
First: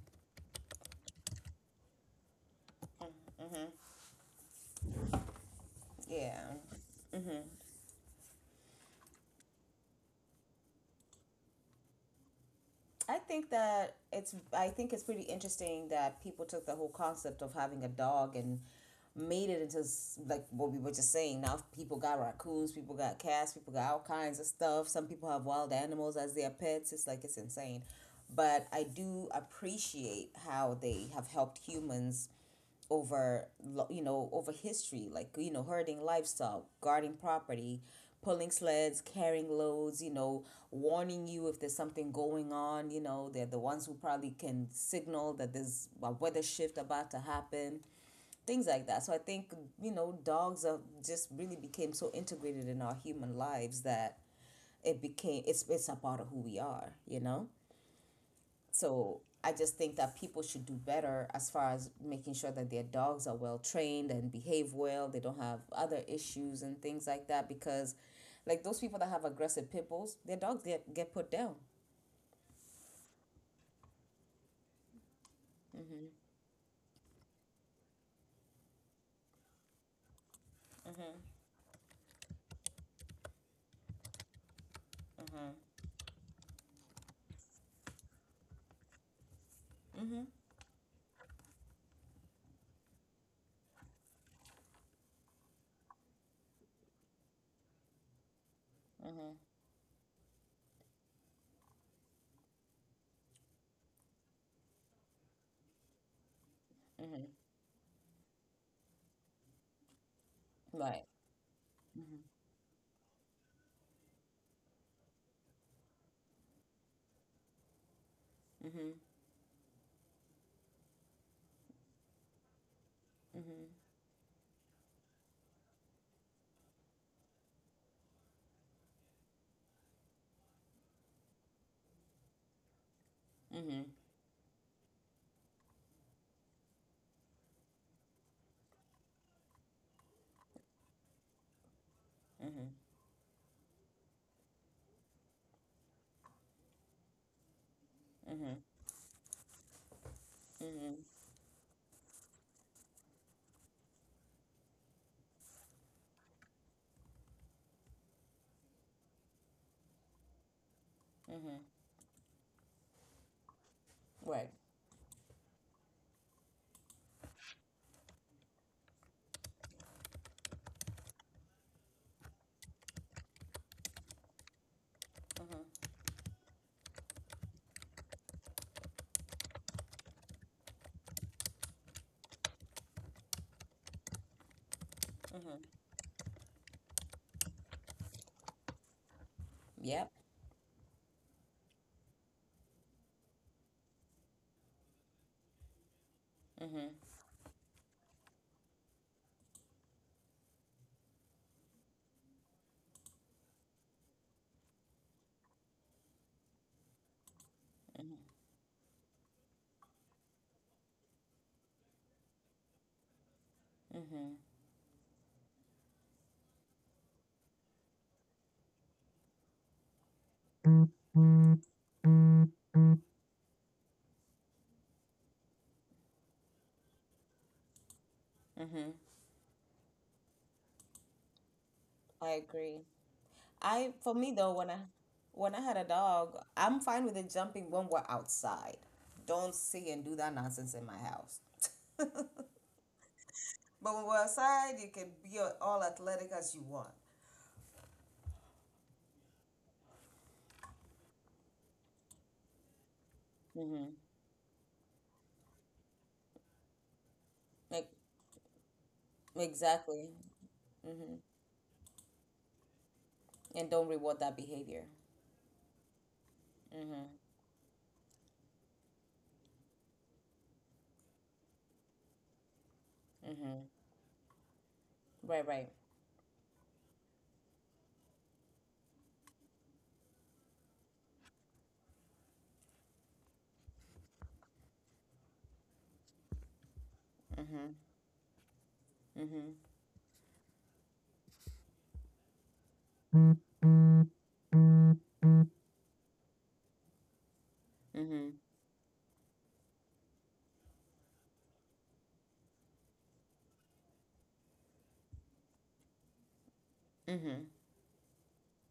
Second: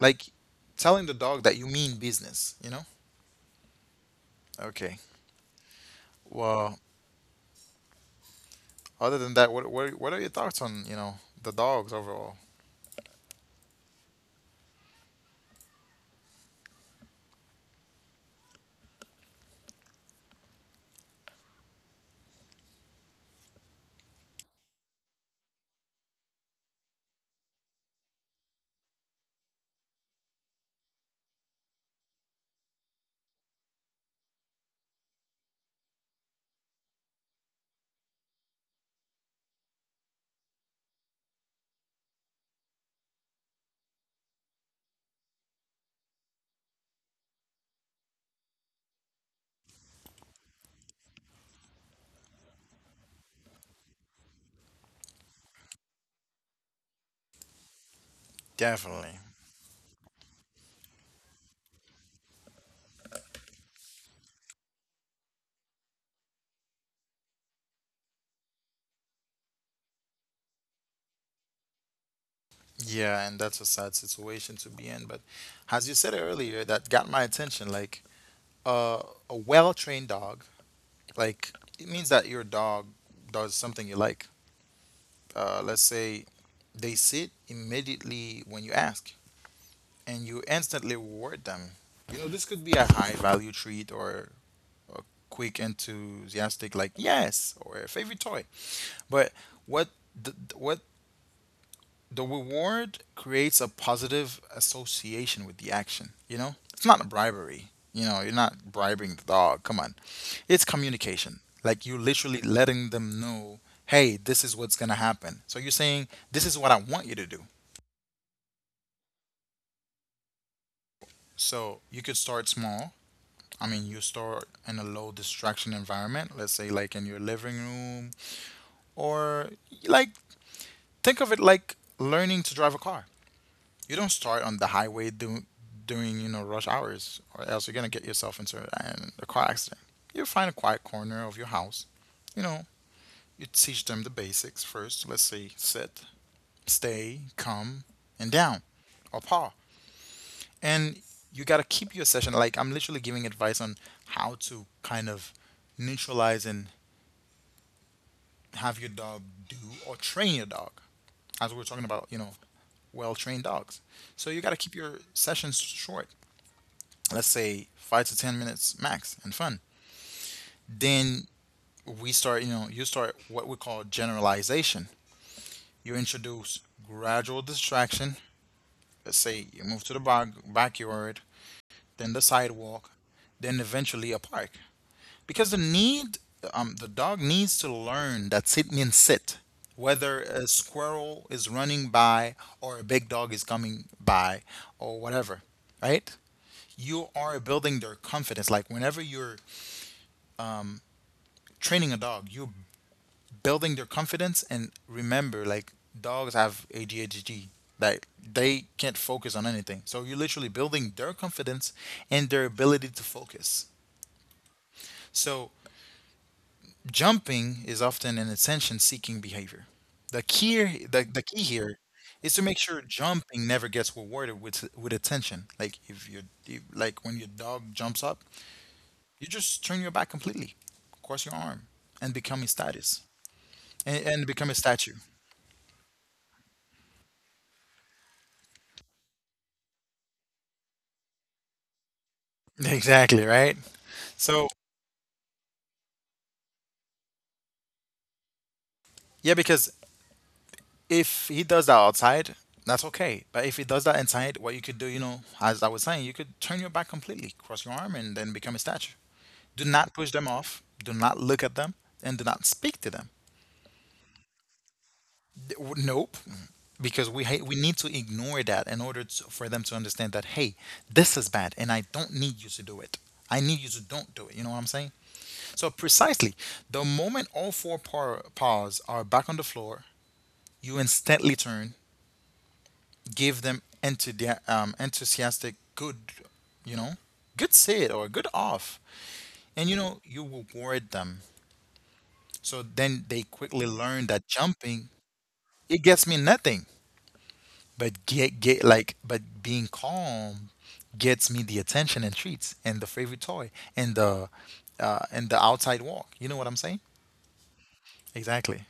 Speaker 2: like telling the dog that you mean business, you know? Okay,
Speaker 1: Yeah.
Speaker 2: well, other than that, what what are your thoughts on, you know, the dogs overall?
Speaker 1: I think it's pretty interesting that people took the whole concept of having a dog and made it into like what we were just saying. Now people got raccoons, people got cats, people got all kinds of stuff. Some people have wild animals as their pets. It's insane. But I do appreciate how they have helped humans over, you know, over history, like, you know, herding livestock, guarding property, pulling sleds, carrying loads, you know, warning you if there's something going on. You know, they're the ones who probably can signal that there's a weather shift about to happen, things like that. So I think, you know, dogs are just really became so integrated in our human lives that it became, it's a part of who we are, you know. So
Speaker 2: Definitely.
Speaker 1: I just think that people should do better as far as making sure that their dogs are well trained and behave well, they don't have other issues and things like that, because, like, those people that have aggressive pit bulls, their dogs get put down.
Speaker 2: Yeah, and that's a sad situation to be in, but as you said earlier, that got my attention, like, uh, a well-trained dog. Like, it means that your dog does something you like. Let's say they sit immediately when you ask, and you instantly reward them. You know, this could be a high value treat or a quick enthusiastic like yes or a favorite toy. But what the, what the reward creates a positive association with the action, you know? It's not a
Speaker 1: Hmm.
Speaker 2: bribery. You know, you're not bribing the dog. Come on. It's
Speaker 1: Right.
Speaker 2: communication. Like, you're
Speaker 1: Mm-hmm.
Speaker 2: literally letting them know, hey, this is what's going to happen. So you're saying, this is what I want you to do.
Speaker 1: Mm-hmm.
Speaker 2: So you could start small.
Speaker 1: Mm-hmm.
Speaker 2: I mean, you start in a low distraction environment, let's say like in your living room, or like, think of it like learning to drive a car.
Speaker 1: Mm-hmm.
Speaker 2: You don't start on the highway doing, you know, rush hours, or else you're gonna get yourself into a car accident. You find a quiet corner of your house. You know, you teach them the basics first. Let's say sit, stay, come, and
Speaker 1: Mm-hmm.
Speaker 2: down, or paw.
Speaker 1: Mm-hmm.
Speaker 2: And you gotta keep your session. Like, I'm literally giving advice on how to kind of neutralize and have your dog do or train your dog, as
Speaker 1: Mm-hmm.
Speaker 2: we're talking about. You know, well trained dogs. So you
Speaker 1: Right.
Speaker 2: got to keep your sessions short. Let's say 5 to 10 minutes max and fun. Then we start, you know, you start what we call generalization.
Speaker 1: Mm-hmm.
Speaker 2: You introduce gradual distraction. Let's say you move to the backyard, then the sidewalk, then eventually a park, because the
Speaker 1: Mm-hmm.
Speaker 2: need, the dog needs to learn that sit means sit,
Speaker 1: Yep.
Speaker 2: whether a squirrel is running by or a big dog is coming by or whatever, right? You are building their confidence. Like, whenever you're training a dog, you're building their confidence, and remember, like, dogs have ADHD. Like, they can't focus on anything. So you're literally building their confidence and their ability to focus.
Speaker 1: Mm-hmm.
Speaker 2: So jumping is often an attention-seeking behavior. The key, the key here is to make sure jumping never gets rewarded with attention. Like, if you if, like when your dog jumps up, you just turn your back completely, cross your arm, and
Speaker 1: I
Speaker 2: become a
Speaker 1: agree.
Speaker 2: status
Speaker 1: I,
Speaker 2: and,
Speaker 1: for
Speaker 2: and
Speaker 1: me
Speaker 2: become a
Speaker 1: though, when I
Speaker 2: statue.
Speaker 1: when I had a dog, I'm fine with it jumping when we're outside. Don't sit and do that nonsense in my house.
Speaker 2: [laughs] Exactly, right?
Speaker 1: But when we're
Speaker 2: So,
Speaker 1: outside, you can be all athletic as you want.
Speaker 2: yeah, because if he does that outside, that's okay. But if he does that inside, what you could do, you know, as I was saying, you could turn your back completely, cross your
Speaker 1: Like,
Speaker 2: arm, and then become a statue. Do not push
Speaker 1: exactly,
Speaker 2: them off. Do not look at them, and do not speak to them.
Speaker 1: and don't reward that behavior.
Speaker 2: Nope, because we need to ignore that in order to, for them to understand that hey, this is bad, and I don't need you to do it. I need you
Speaker 1: Mm-hmm.
Speaker 2: to don't do it. You know what I'm saying?
Speaker 1: Right,
Speaker 2: So
Speaker 1: right.
Speaker 2: precisely, the moment all four paws are back on the floor, you instantly turn, give them into enthusiastic good, you know, good sit or good off, and you know, you reward them. So then they quickly learn that jumping, it gets me nothing, but
Speaker 1: Mm-hmm.
Speaker 2: get like but being calm gets me the attention and treats and the favorite toy and the, and the outside walk. You know what I'm saying?
Speaker 1: Mm-hmm.
Speaker 2: Exactly.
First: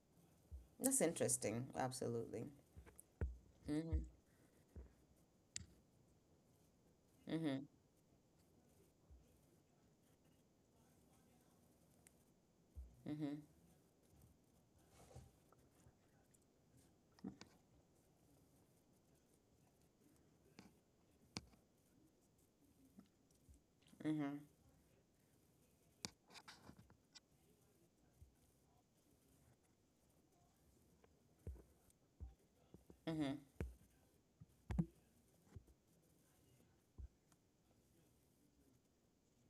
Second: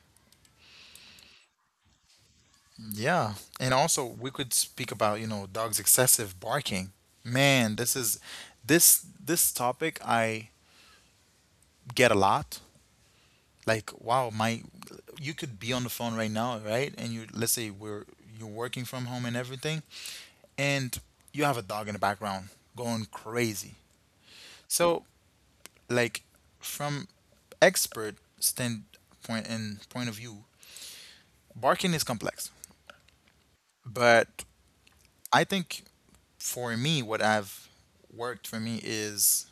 Speaker 1: That's interesting. Absolutely.
Speaker 2: Yeah, and
Speaker 1: Mm-hmm.
Speaker 2: also we could speak about, you know, dogs' excessive barking.
Speaker 1: Mm-hmm.
Speaker 2: Man, this is this topic I get a lot.
Speaker 1: Mm-hmm.
Speaker 2: Like, wow, my, you could be on the phone right now, right? And you let's say we're you're working from home and everything, and you have a dog in the background going crazy. So, like, from expert standpoint and point of view, barking is complex,
Speaker 1: Mm-hmm.
Speaker 2: but I think for me, what I've worked for me is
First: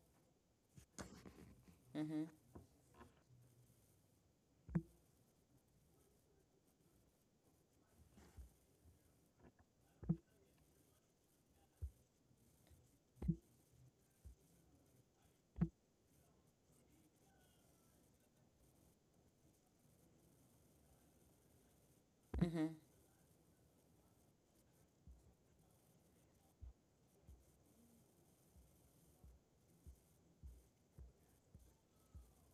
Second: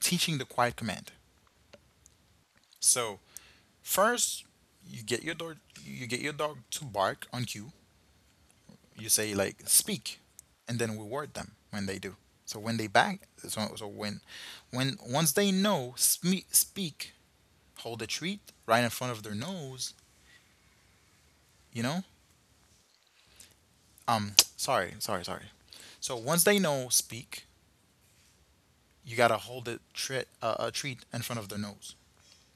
Speaker 2: teaching the quiet command. So first, you get your dog, you get your dog to bark on cue. You say like speak, and then reward them when they do. So when they back, so, so when, when once they know speak, hold a treat right in front of their nose. You know, [tsk] sorry, sorry, sorry. So once they know speak, you gotta hold a treat, a treat in front of their nose,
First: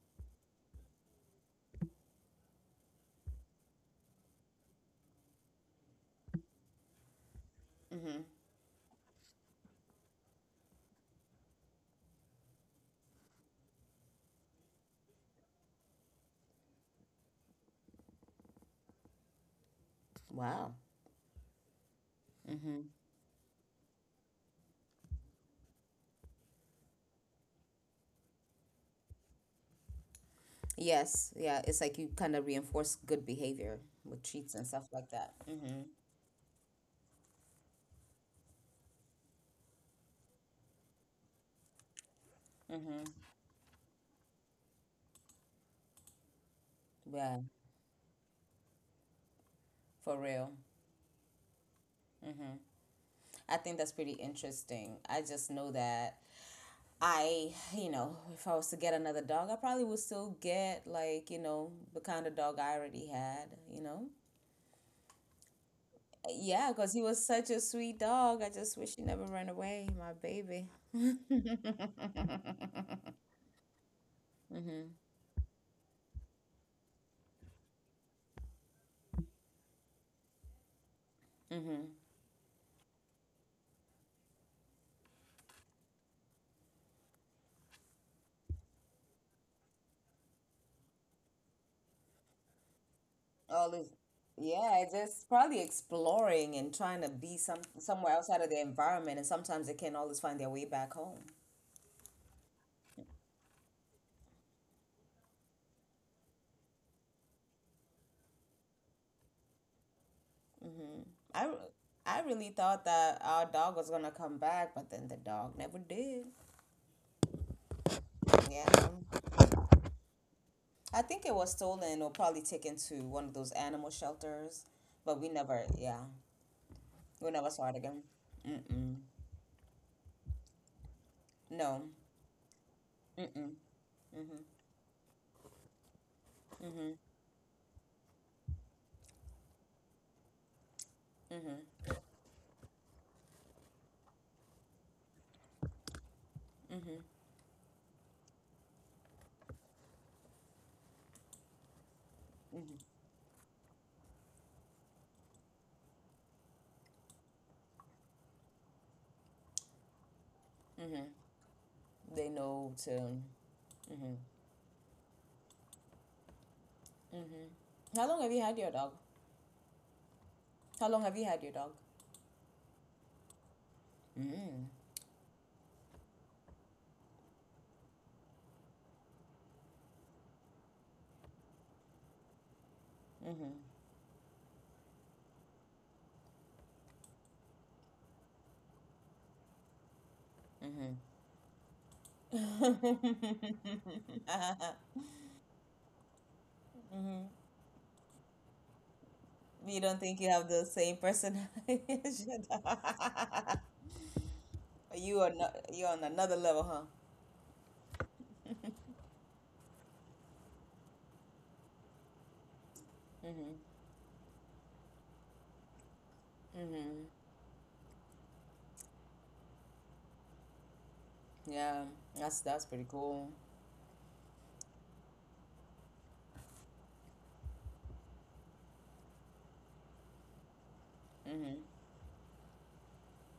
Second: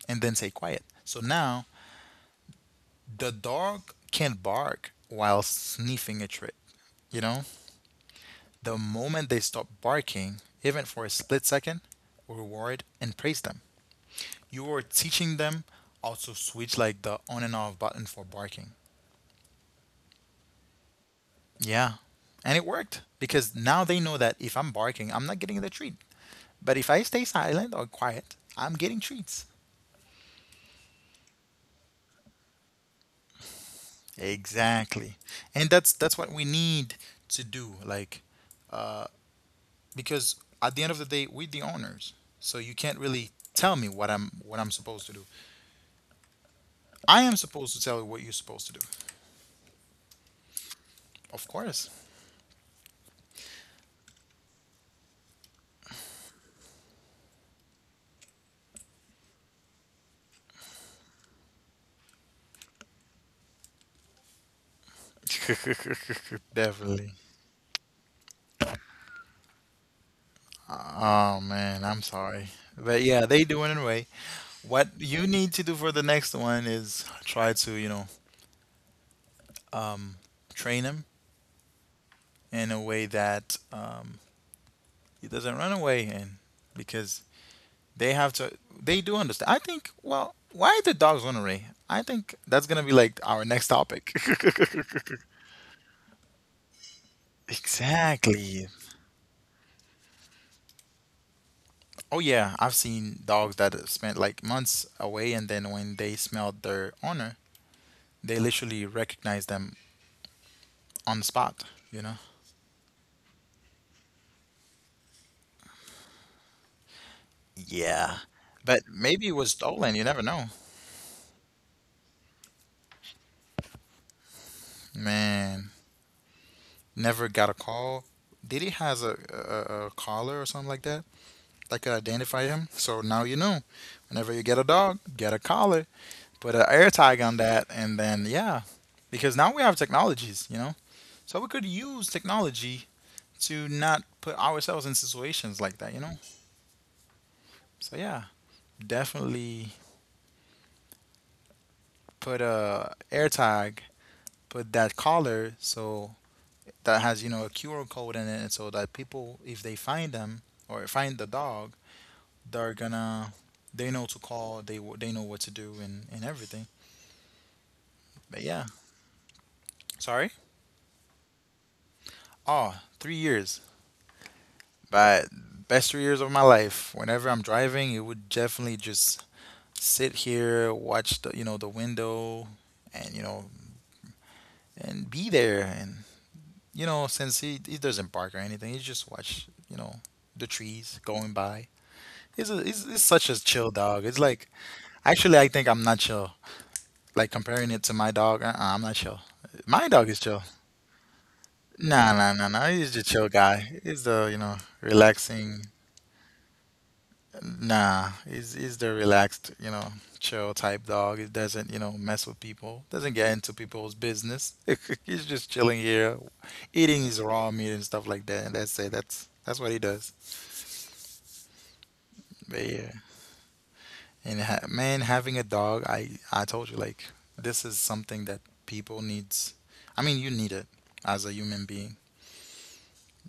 Speaker 2: and then say quiet. So now the dog can not bark while sniffing a treat. You know, the moment they stop barking, even for a split second, reward and praise them. You are teaching them also switch like the on and off button for barking.
Speaker 1: Wow.
Speaker 2: Yeah. And it
Speaker 1: Mm-hmm.
Speaker 2: worked because now they know that if I'm barking, I'm not getting the treat. But if I stay silent or quiet, I'm getting treats.
Speaker 1: Yes. Yeah. It's like you kind of reinforce good behavior with treats and stuff like
Speaker 2: Exactly.
Speaker 1: that.
Speaker 2: And
Speaker 1: Mm-hmm.
Speaker 2: that's what we need to do. Like, because at the end of the day, we're the owners, so you can't
Speaker 1: Mm-hmm.
Speaker 2: really tell me what I'm supposed to do. I am
Speaker 1: Yeah.
Speaker 2: supposed to tell you what you're supposed to do.
Speaker 1: For real.
Speaker 2: Of course.
Speaker 1: Hmm. I think that's pretty interesting. I just know that I, you know, if I was to get another dog, I probably would still get, like, you know, the kind of dog I already had, you know?
Speaker 2: [laughs]
Speaker 1: Yeah, because he
Speaker 2: Definitely.
Speaker 1: was such a sweet dog. I just wish he never ran away, my baby.
Speaker 2: Oh man, I'm sorry, but yeah, they do it anyway. What you need to do for the next one is try to, you know, um train him in a way that, he doesn't run away. And because they have to, they do understand, I think. Well, why the dogs run away, I think that's gonna be like our next
Speaker 1: All this,
Speaker 2: topic. [laughs]
Speaker 1: yeah, just probably exploring and trying to be somewhere outside of their
Speaker 2: Exactly.
Speaker 1: environment, and sometimes they can't always find their way back home.
Speaker 2: Oh yeah, I've seen dogs that have spent like months away, and then when they smelled their owner, they literally recognized them on the
Speaker 1: I,
Speaker 2: spot, you
Speaker 1: I
Speaker 2: know?
Speaker 1: really thought that our dog was gonna come back, but then the dog never did.
Speaker 2: Yeah.
Speaker 1: Yeah.
Speaker 2: But maybe it was stolen, you never know.
Speaker 1: I think it was stolen or probably taken to one of those animal shelters, but we never,
Speaker 2: Man,
Speaker 1: yeah, we
Speaker 2: never
Speaker 1: never
Speaker 2: got a
Speaker 1: saw it again.
Speaker 2: call. Did he
Speaker 1: Mm-mm.
Speaker 2: has a collar or something like that that
Speaker 1: No.
Speaker 2: could identify him? So now you
Speaker 1: Mm-mm.
Speaker 2: know. Whenever you get a dog, get a collar, put an
Speaker 1: Mm-hmm.
Speaker 2: air tag on that, and then yeah, because now we have technologies, you know. So we could
Speaker 1: Mm-hmm.
Speaker 2: use technology to not put ourselves in situations like that, you know?
Speaker 1: Mm-hmm.
Speaker 2: So yeah, definitely put
Speaker 1: Mm-hmm.
Speaker 2: a air tag, put that collar so that has, you know, a QR code in it, so that people if they find them or
Speaker 1: Mm-hmm.
Speaker 2: find the dog,
Speaker 1: They know
Speaker 2: they're
Speaker 1: to.
Speaker 2: gonna they know
Speaker 1: Mm-hmm.
Speaker 2: to call, they know what to do and everything.
Speaker 1: Mm-hmm. How long have you
Speaker 2: But
Speaker 1: had your
Speaker 2: yeah,
Speaker 1: dog?
Speaker 2: sorry.
Speaker 1: How long have you had your dog?
Speaker 2: Oh, 3 years.
Speaker 1: Mm.
Speaker 2: But best 3 years of my life. Whenever I'm driving, it would definitely just sit here, watch the, you know, the window, and you
Speaker 1: Mm-hmm.
Speaker 2: know, and be there. And you know, since he doesn't bark or anything, he just watch the
Speaker 1: Mm-hmm.
Speaker 2: trees going by. He's such a chill dog. It's like
Speaker 1: [laughs]
Speaker 2: actually, I think I'm not chill.
Speaker 1: Mm-hmm.
Speaker 2: Like comparing it to my dog, uh-uh, I'm not chill.
Speaker 1: You
Speaker 2: My
Speaker 1: don't
Speaker 2: dog
Speaker 1: think
Speaker 2: is
Speaker 1: you have
Speaker 2: chill.
Speaker 1: the same personality [laughs]
Speaker 2: Nah,
Speaker 1: as your
Speaker 2: nah, nah, nah.
Speaker 1: dog?
Speaker 2: He's just a chill guy. He's the
Speaker 1: [laughs] You are not,
Speaker 2: relaxing.
Speaker 1: you're on another level, huh?
Speaker 2: Nah, he's the relaxed, chill type dog. He doesn't, mess with people. Doesn't get
Speaker 1: Mm-hmm.
Speaker 2: into people's business. [laughs] He's just chilling here,
Speaker 1: Mm-hmm.
Speaker 2: eating his raw meat and stuff like that. And that's it. That's what he does.
Speaker 1: Yeah, that's
Speaker 2: But
Speaker 1: pretty
Speaker 2: yeah,
Speaker 1: cool.
Speaker 2: and ha man, having a dog, I told you like this is something that people needs. I mean, you need it as a
Speaker 1: Mm-hmm.
Speaker 2: human being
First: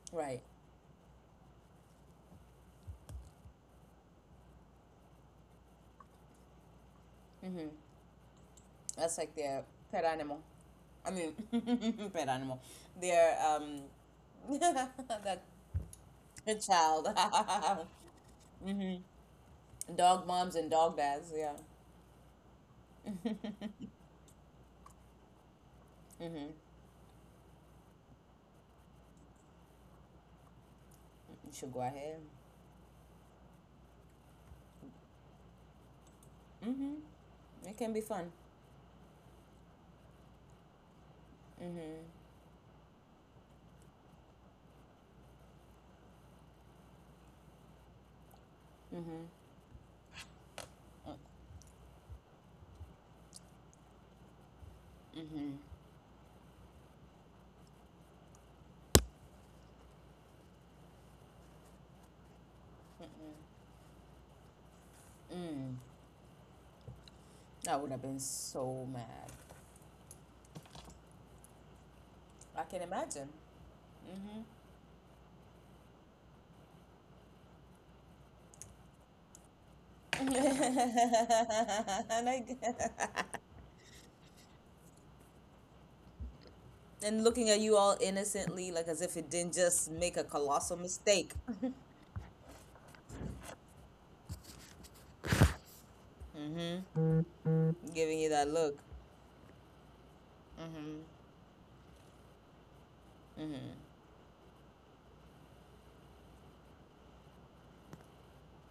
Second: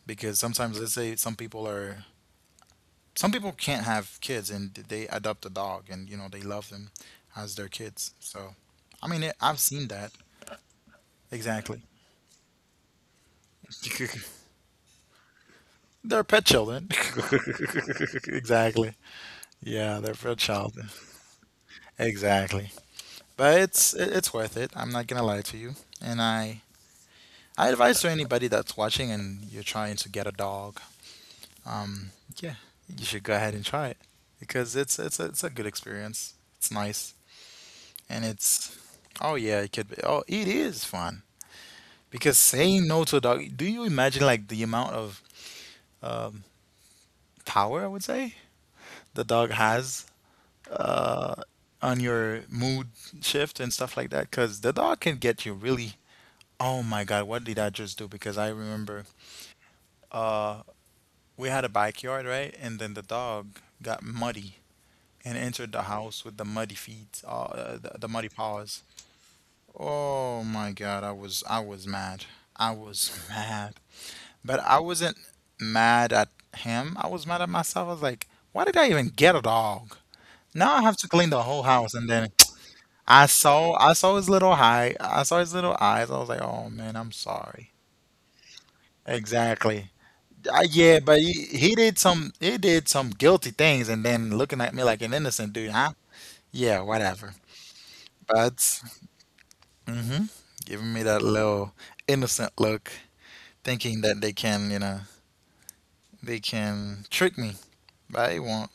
Speaker 2: because
Speaker 1: Right.
Speaker 2: sometimes let's say some people are some people can't have kids and they adopt a dog and you know they love them as
Speaker 1: Mm-hmm.
Speaker 2: their kids. So, I
Speaker 1: That's
Speaker 2: mean,
Speaker 1: like
Speaker 2: it,
Speaker 1: their
Speaker 2: I've seen
Speaker 1: pet
Speaker 2: that.
Speaker 1: animal. I mean,
Speaker 2: Exactly.
Speaker 1: [laughs] pet animal. Their
Speaker 2: [laughs]
Speaker 1: [laughs] that
Speaker 2: They're pet
Speaker 1: good
Speaker 2: children.
Speaker 1: child.
Speaker 2: [laughs]
Speaker 1: [laughs]
Speaker 2: Exactly.
Speaker 1: Mm-hmm.
Speaker 2: Yeah, they're
Speaker 1: Dog
Speaker 2: pet
Speaker 1: moms and
Speaker 2: child.
Speaker 1: dog dads. Yeah.
Speaker 2: Exactly. But
Speaker 1: [laughs]
Speaker 2: it's worth it. I'm not gonna lie to you. And
Speaker 1: Mm-hmm.
Speaker 2: I advise to anybody that's watching and you're trying to get a dog,
Speaker 1: You should go
Speaker 2: um,
Speaker 1: ahead.
Speaker 2: yeah, you should go ahead and try it because it's a good experience. It's nice.
Speaker 1: Mm-hmm. It can be
Speaker 2: And
Speaker 1: fun.
Speaker 2: it's, oh yeah, it could be, oh, it is fun.
Speaker 1: Mm-hmm.
Speaker 2: Because saying no to a dog, do you imagine like the amount of um, power, I would say,
Speaker 1: Mm-hmm.
Speaker 2: the dog has uh, on your mood shift and stuff like that? Because the dog can get
Speaker 1: Mm-hmm.
Speaker 2: you really, oh my God, what did I just do? Because I remember we had a backyard, right? And then the
Speaker 1: Mm-hmm.
Speaker 2: dog got muddy and entered
Speaker 1: Mm.
Speaker 2: the house with the muddy feet,
Speaker 1: I would have
Speaker 2: the
Speaker 1: been
Speaker 2: muddy paws.
Speaker 1: so mad.
Speaker 2: Oh my God, I was mad.
Speaker 1: I
Speaker 2: I
Speaker 1: can
Speaker 2: was [laughs]
Speaker 1: imagine.
Speaker 2: mad.
Speaker 1: Mm-hmm.
Speaker 2: But I wasn't mad at him. I was mad at myself. I was like, why did I even get a dog?
Speaker 1: [laughs]
Speaker 2: Now I have
Speaker 1: And,
Speaker 2: to clean the whole house. And then
Speaker 1: I,
Speaker 2: I saw his little eye. I saw his little eyes. I was like, oh man, I'm
Speaker 1: and looking at
Speaker 2: sorry.
Speaker 1: you all innocently, like as if it didn't
Speaker 2: Exactly.
Speaker 1: just make a colossal
Speaker 2: Yeah, but
Speaker 1: mistake.
Speaker 2: he did some guilty things and then looking at me like an innocent dude, huh? Yeah,
Speaker 1: Hmm.
Speaker 2: whatever.
Speaker 1: Giving you that
Speaker 2: But
Speaker 1: look.
Speaker 2: hmm, giving me
Speaker 1: Hmm.
Speaker 2: that little innocent look,
Speaker 1: Hmm.
Speaker 2: thinking that they can, you know, they can trick me, but they won't.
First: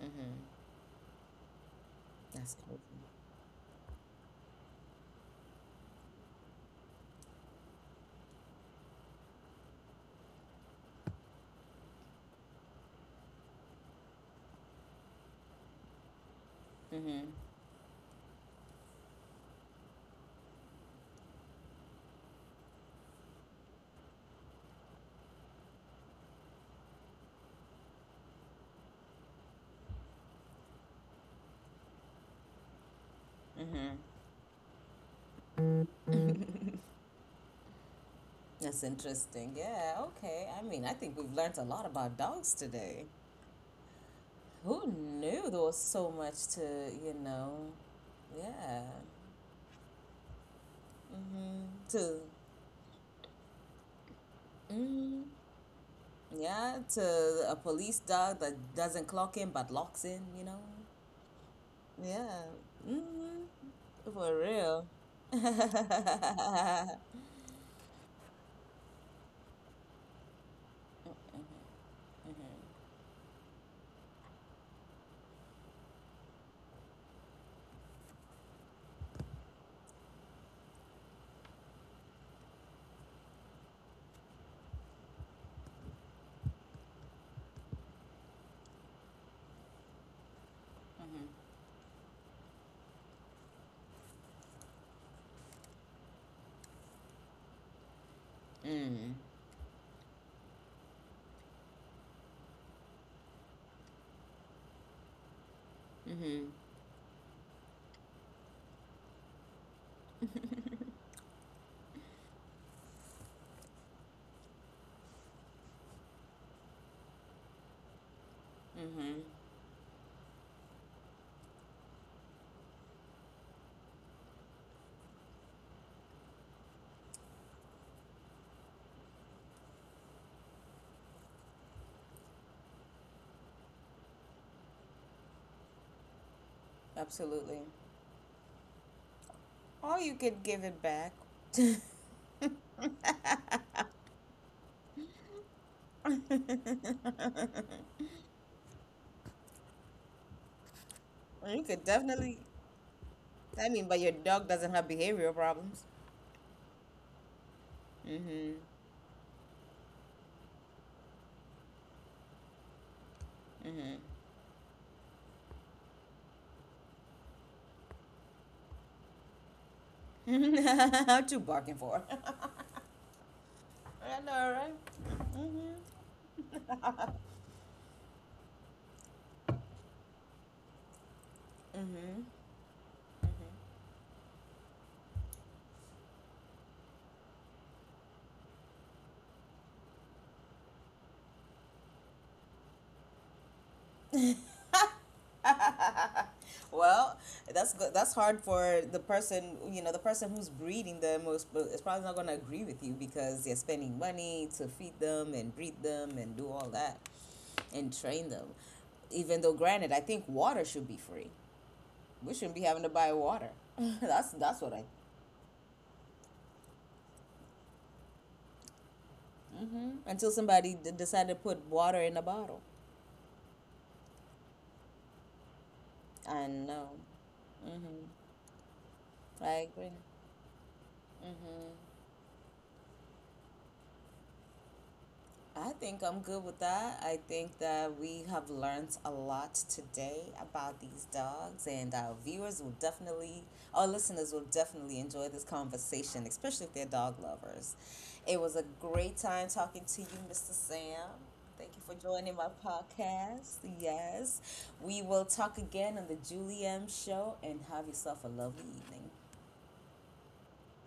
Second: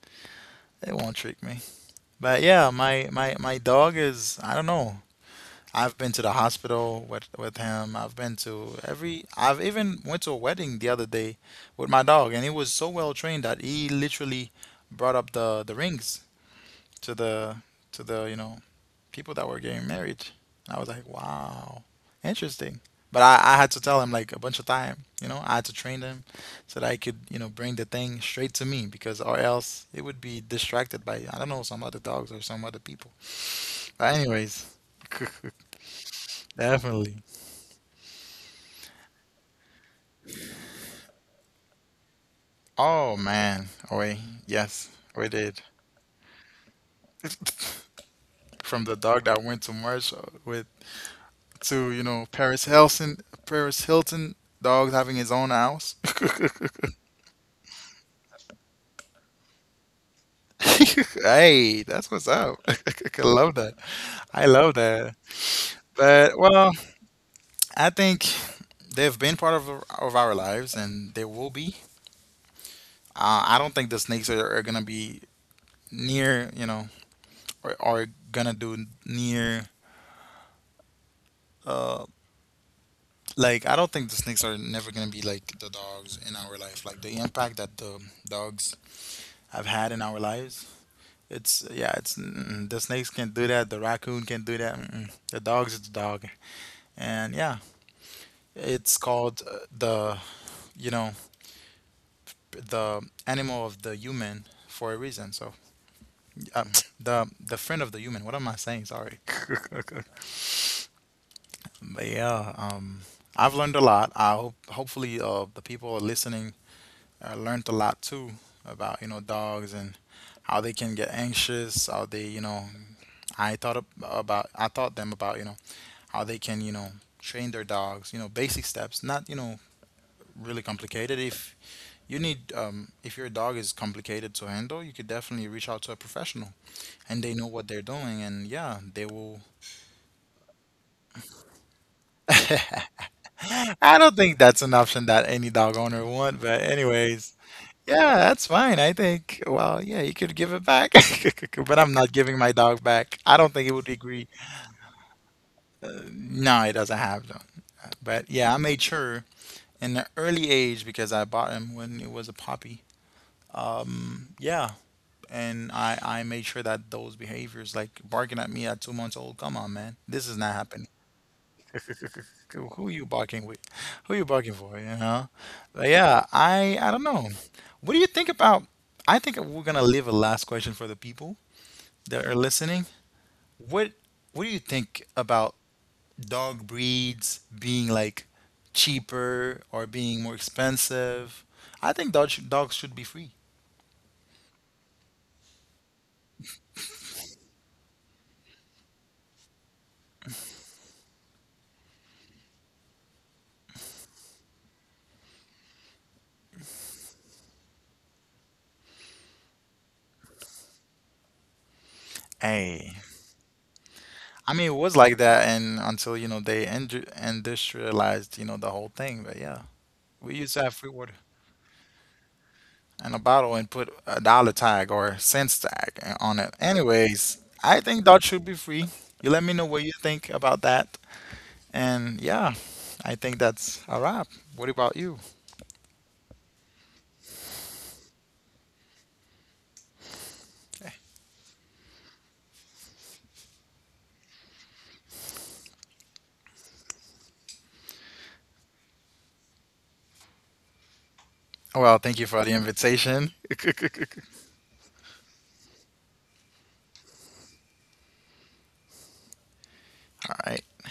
Speaker 1: Hmm.
Speaker 2: They won't trick me. But
Speaker 1: That's
Speaker 2: yeah,
Speaker 1: crazy.
Speaker 2: my dog is I don't know. I've been to the hospital with him. I've been to every I've even went to a wedding the other day with my dog and he was so well trained that he literally brought up the rings to the to the, you know, people that were getting married. I was like, "Wow, interesting." But I had to tell him like a bunch of time, you know, I had to train him so that I could, you know, bring the thing straight to me because or else it would be distracted by I don't know some other dogs or some other people.
Speaker 1: Hmm. Hmm.
Speaker 2: But anyways, [laughs] definitely.
Speaker 1: That's interesting. Yeah. Okay. I mean, I think we've learned a lot about dogs today.
Speaker 2: Oh man, wait, yes,
Speaker 1: Who
Speaker 2: we
Speaker 1: knew
Speaker 2: did.
Speaker 1: there was so much to, you
Speaker 2: [laughs]
Speaker 1: know,
Speaker 2: From
Speaker 1: yeah.
Speaker 2: the dog that went to March with
Speaker 1: Hmm.
Speaker 2: to, you
Speaker 1: To.
Speaker 2: know, Paris Hilton, Paris Hilton dog having
Speaker 1: Mhm.
Speaker 2: his own house. [laughs]
Speaker 1: Yeah, to a police dog that doesn't clock in but locks in, you know?
Speaker 2: Hey, that's what's
Speaker 1: Yeah.
Speaker 2: up. [laughs] I love that.
Speaker 1: Hmm. For
Speaker 2: I love
Speaker 1: real.
Speaker 2: that. But well,
Speaker 1: [laughs]
Speaker 2: I think they've been part of our lives, and they will be. I don't think the snakes are gonna be near, you know, or are gonna do near uh, like I don't think the snakes are never gonna be like the dogs in our life. Like the impact that the dogs have had in our lives. It's yeah, it's mm, the snakes can't do that. The raccoon can't do that. Mm-mm. The dogs is the dog, and yeah, it's
Speaker 1: Mm.
Speaker 2: called the you know the animal of the human for a reason. So
Speaker 1: Mm-hmm.
Speaker 2: um, [tsk] the friend of the human. What am I saying? Sorry. [laughs] But yeah, I've learned a lot. I hope hopefully the people listening I learned a lot too
Speaker 1: Mm-hmm.
Speaker 2: about you know
Speaker 1: Mm-hmm.
Speaker 2: dogs and how they can get anxious, how they you know I taught them about you know how they can you know train their dogs, you know basic steps, not you know really complicated. If you need if your dog is complicated to handle, you could definitely reach out to a professional and they know
Speaker 1: Absolutely.
Speaker 2: what they're doing and yeah, they will
Speaker 1: Or you could give it back. [laughs] You
Speaker 2: [laughs] I don't think that's an option that any dog owner want, but anyways. Yeah, that's fine. I think, well, yeah, you could give it back, [laughs] but
Speaker 1: could
Speaker 2: I'm not giving
Speaker 1: definitely.
Speaker 2: my dog back. I don't think
Speaker 1: I
Speaker 2: it would
Speaker 1: mean, but your
Speaker 2: agree.
Speaker 1: dog doesn't have behavioral problems.
Speaker 2: No, it doesn't have them. But yeah, I
Speaker 1: Mm-hmm.
Speaker 2: made sure in an early age because I bought him when it was a puppy.
Speaker 1: Mm-hmm.
Speaker 2: Yeah, and I made sure that those behaviors, like barking at me at 2 months old, come on, man, this is
Speaker 1: [laughs]
Speaker 2: not happening.
Speaker 1: What you barking for? [laughs]
Speaker 2: Who you barking with? Who
Speaker 1: I
Speaker 2: you barking
Speaker 1: know,
Speaker 2: for?
Speaker 1: right?
Speaker 2: You know? But yeah, I don't know. What do you think about? I think we're gonna leave a last question for the people that
Speaker 1: Mm-hmm.
Speaker 2: are listening. What what do you think about dog breeds being like cheaper or being more expensive? I think dog sh Dogs should be free.
Speaker 1: [laughs] Well, that's good. That's hard for the person, you know, the person who's breeding them most is probably not going to agree with you, because they're spending money to feed them and breed them and do all that and train them. Even though, granted, I think water should be free. We shouldn't be having
Speaker 2: Hey,
Speaker 1: to buy water. [laughs] that's
Speaker 2: I
Speaker 1: that's
Speaker 2: mean it
Speaker 1: what I.
Speaker 2: was like that and until you know they industrialized you know the whole thing. But yeah,
Speaker 1: Hmm.
Speaker 2: we
Speaker 1: Until
Speaker 2: used to have
Speaker 1: somebody
Speaker 2: free water
Speaker 1: decided to put water in a bottle.
Speaker 2: and a bottle and put a dollar tag or cents tag on
Speaker 1: I
Speaker 2: it.
Speaker 1: know.
Speaker 2: Anyways, I think
Speaker 1: Hmm.
Speaker 2: dogs should be free. You let me know
Speaker 1: I
Speaker 2: what you
Speaker 1: agree.
Speaker 2: think about that. And yeah, I think that's a wrap. What about you?
Speaker 1: I think I'm good with that. I think that we have learned a lot today about these dogs, and our viewers will definitely, our listeners will definitely enjoy this conversation, especially if they're dog lovers. It was a great time talking to you, Mr. Sam. Thank you for
Speaker 2: Well, thank you
Speaker 1: joining
Speaker 2: for the
Speaker 1: my
Speaker 2: invitation.
Speaker 1: podcast. Yes, we will talk again on the Julie M. Show, and have yourself a lovely evening.
Speaker 2: All right.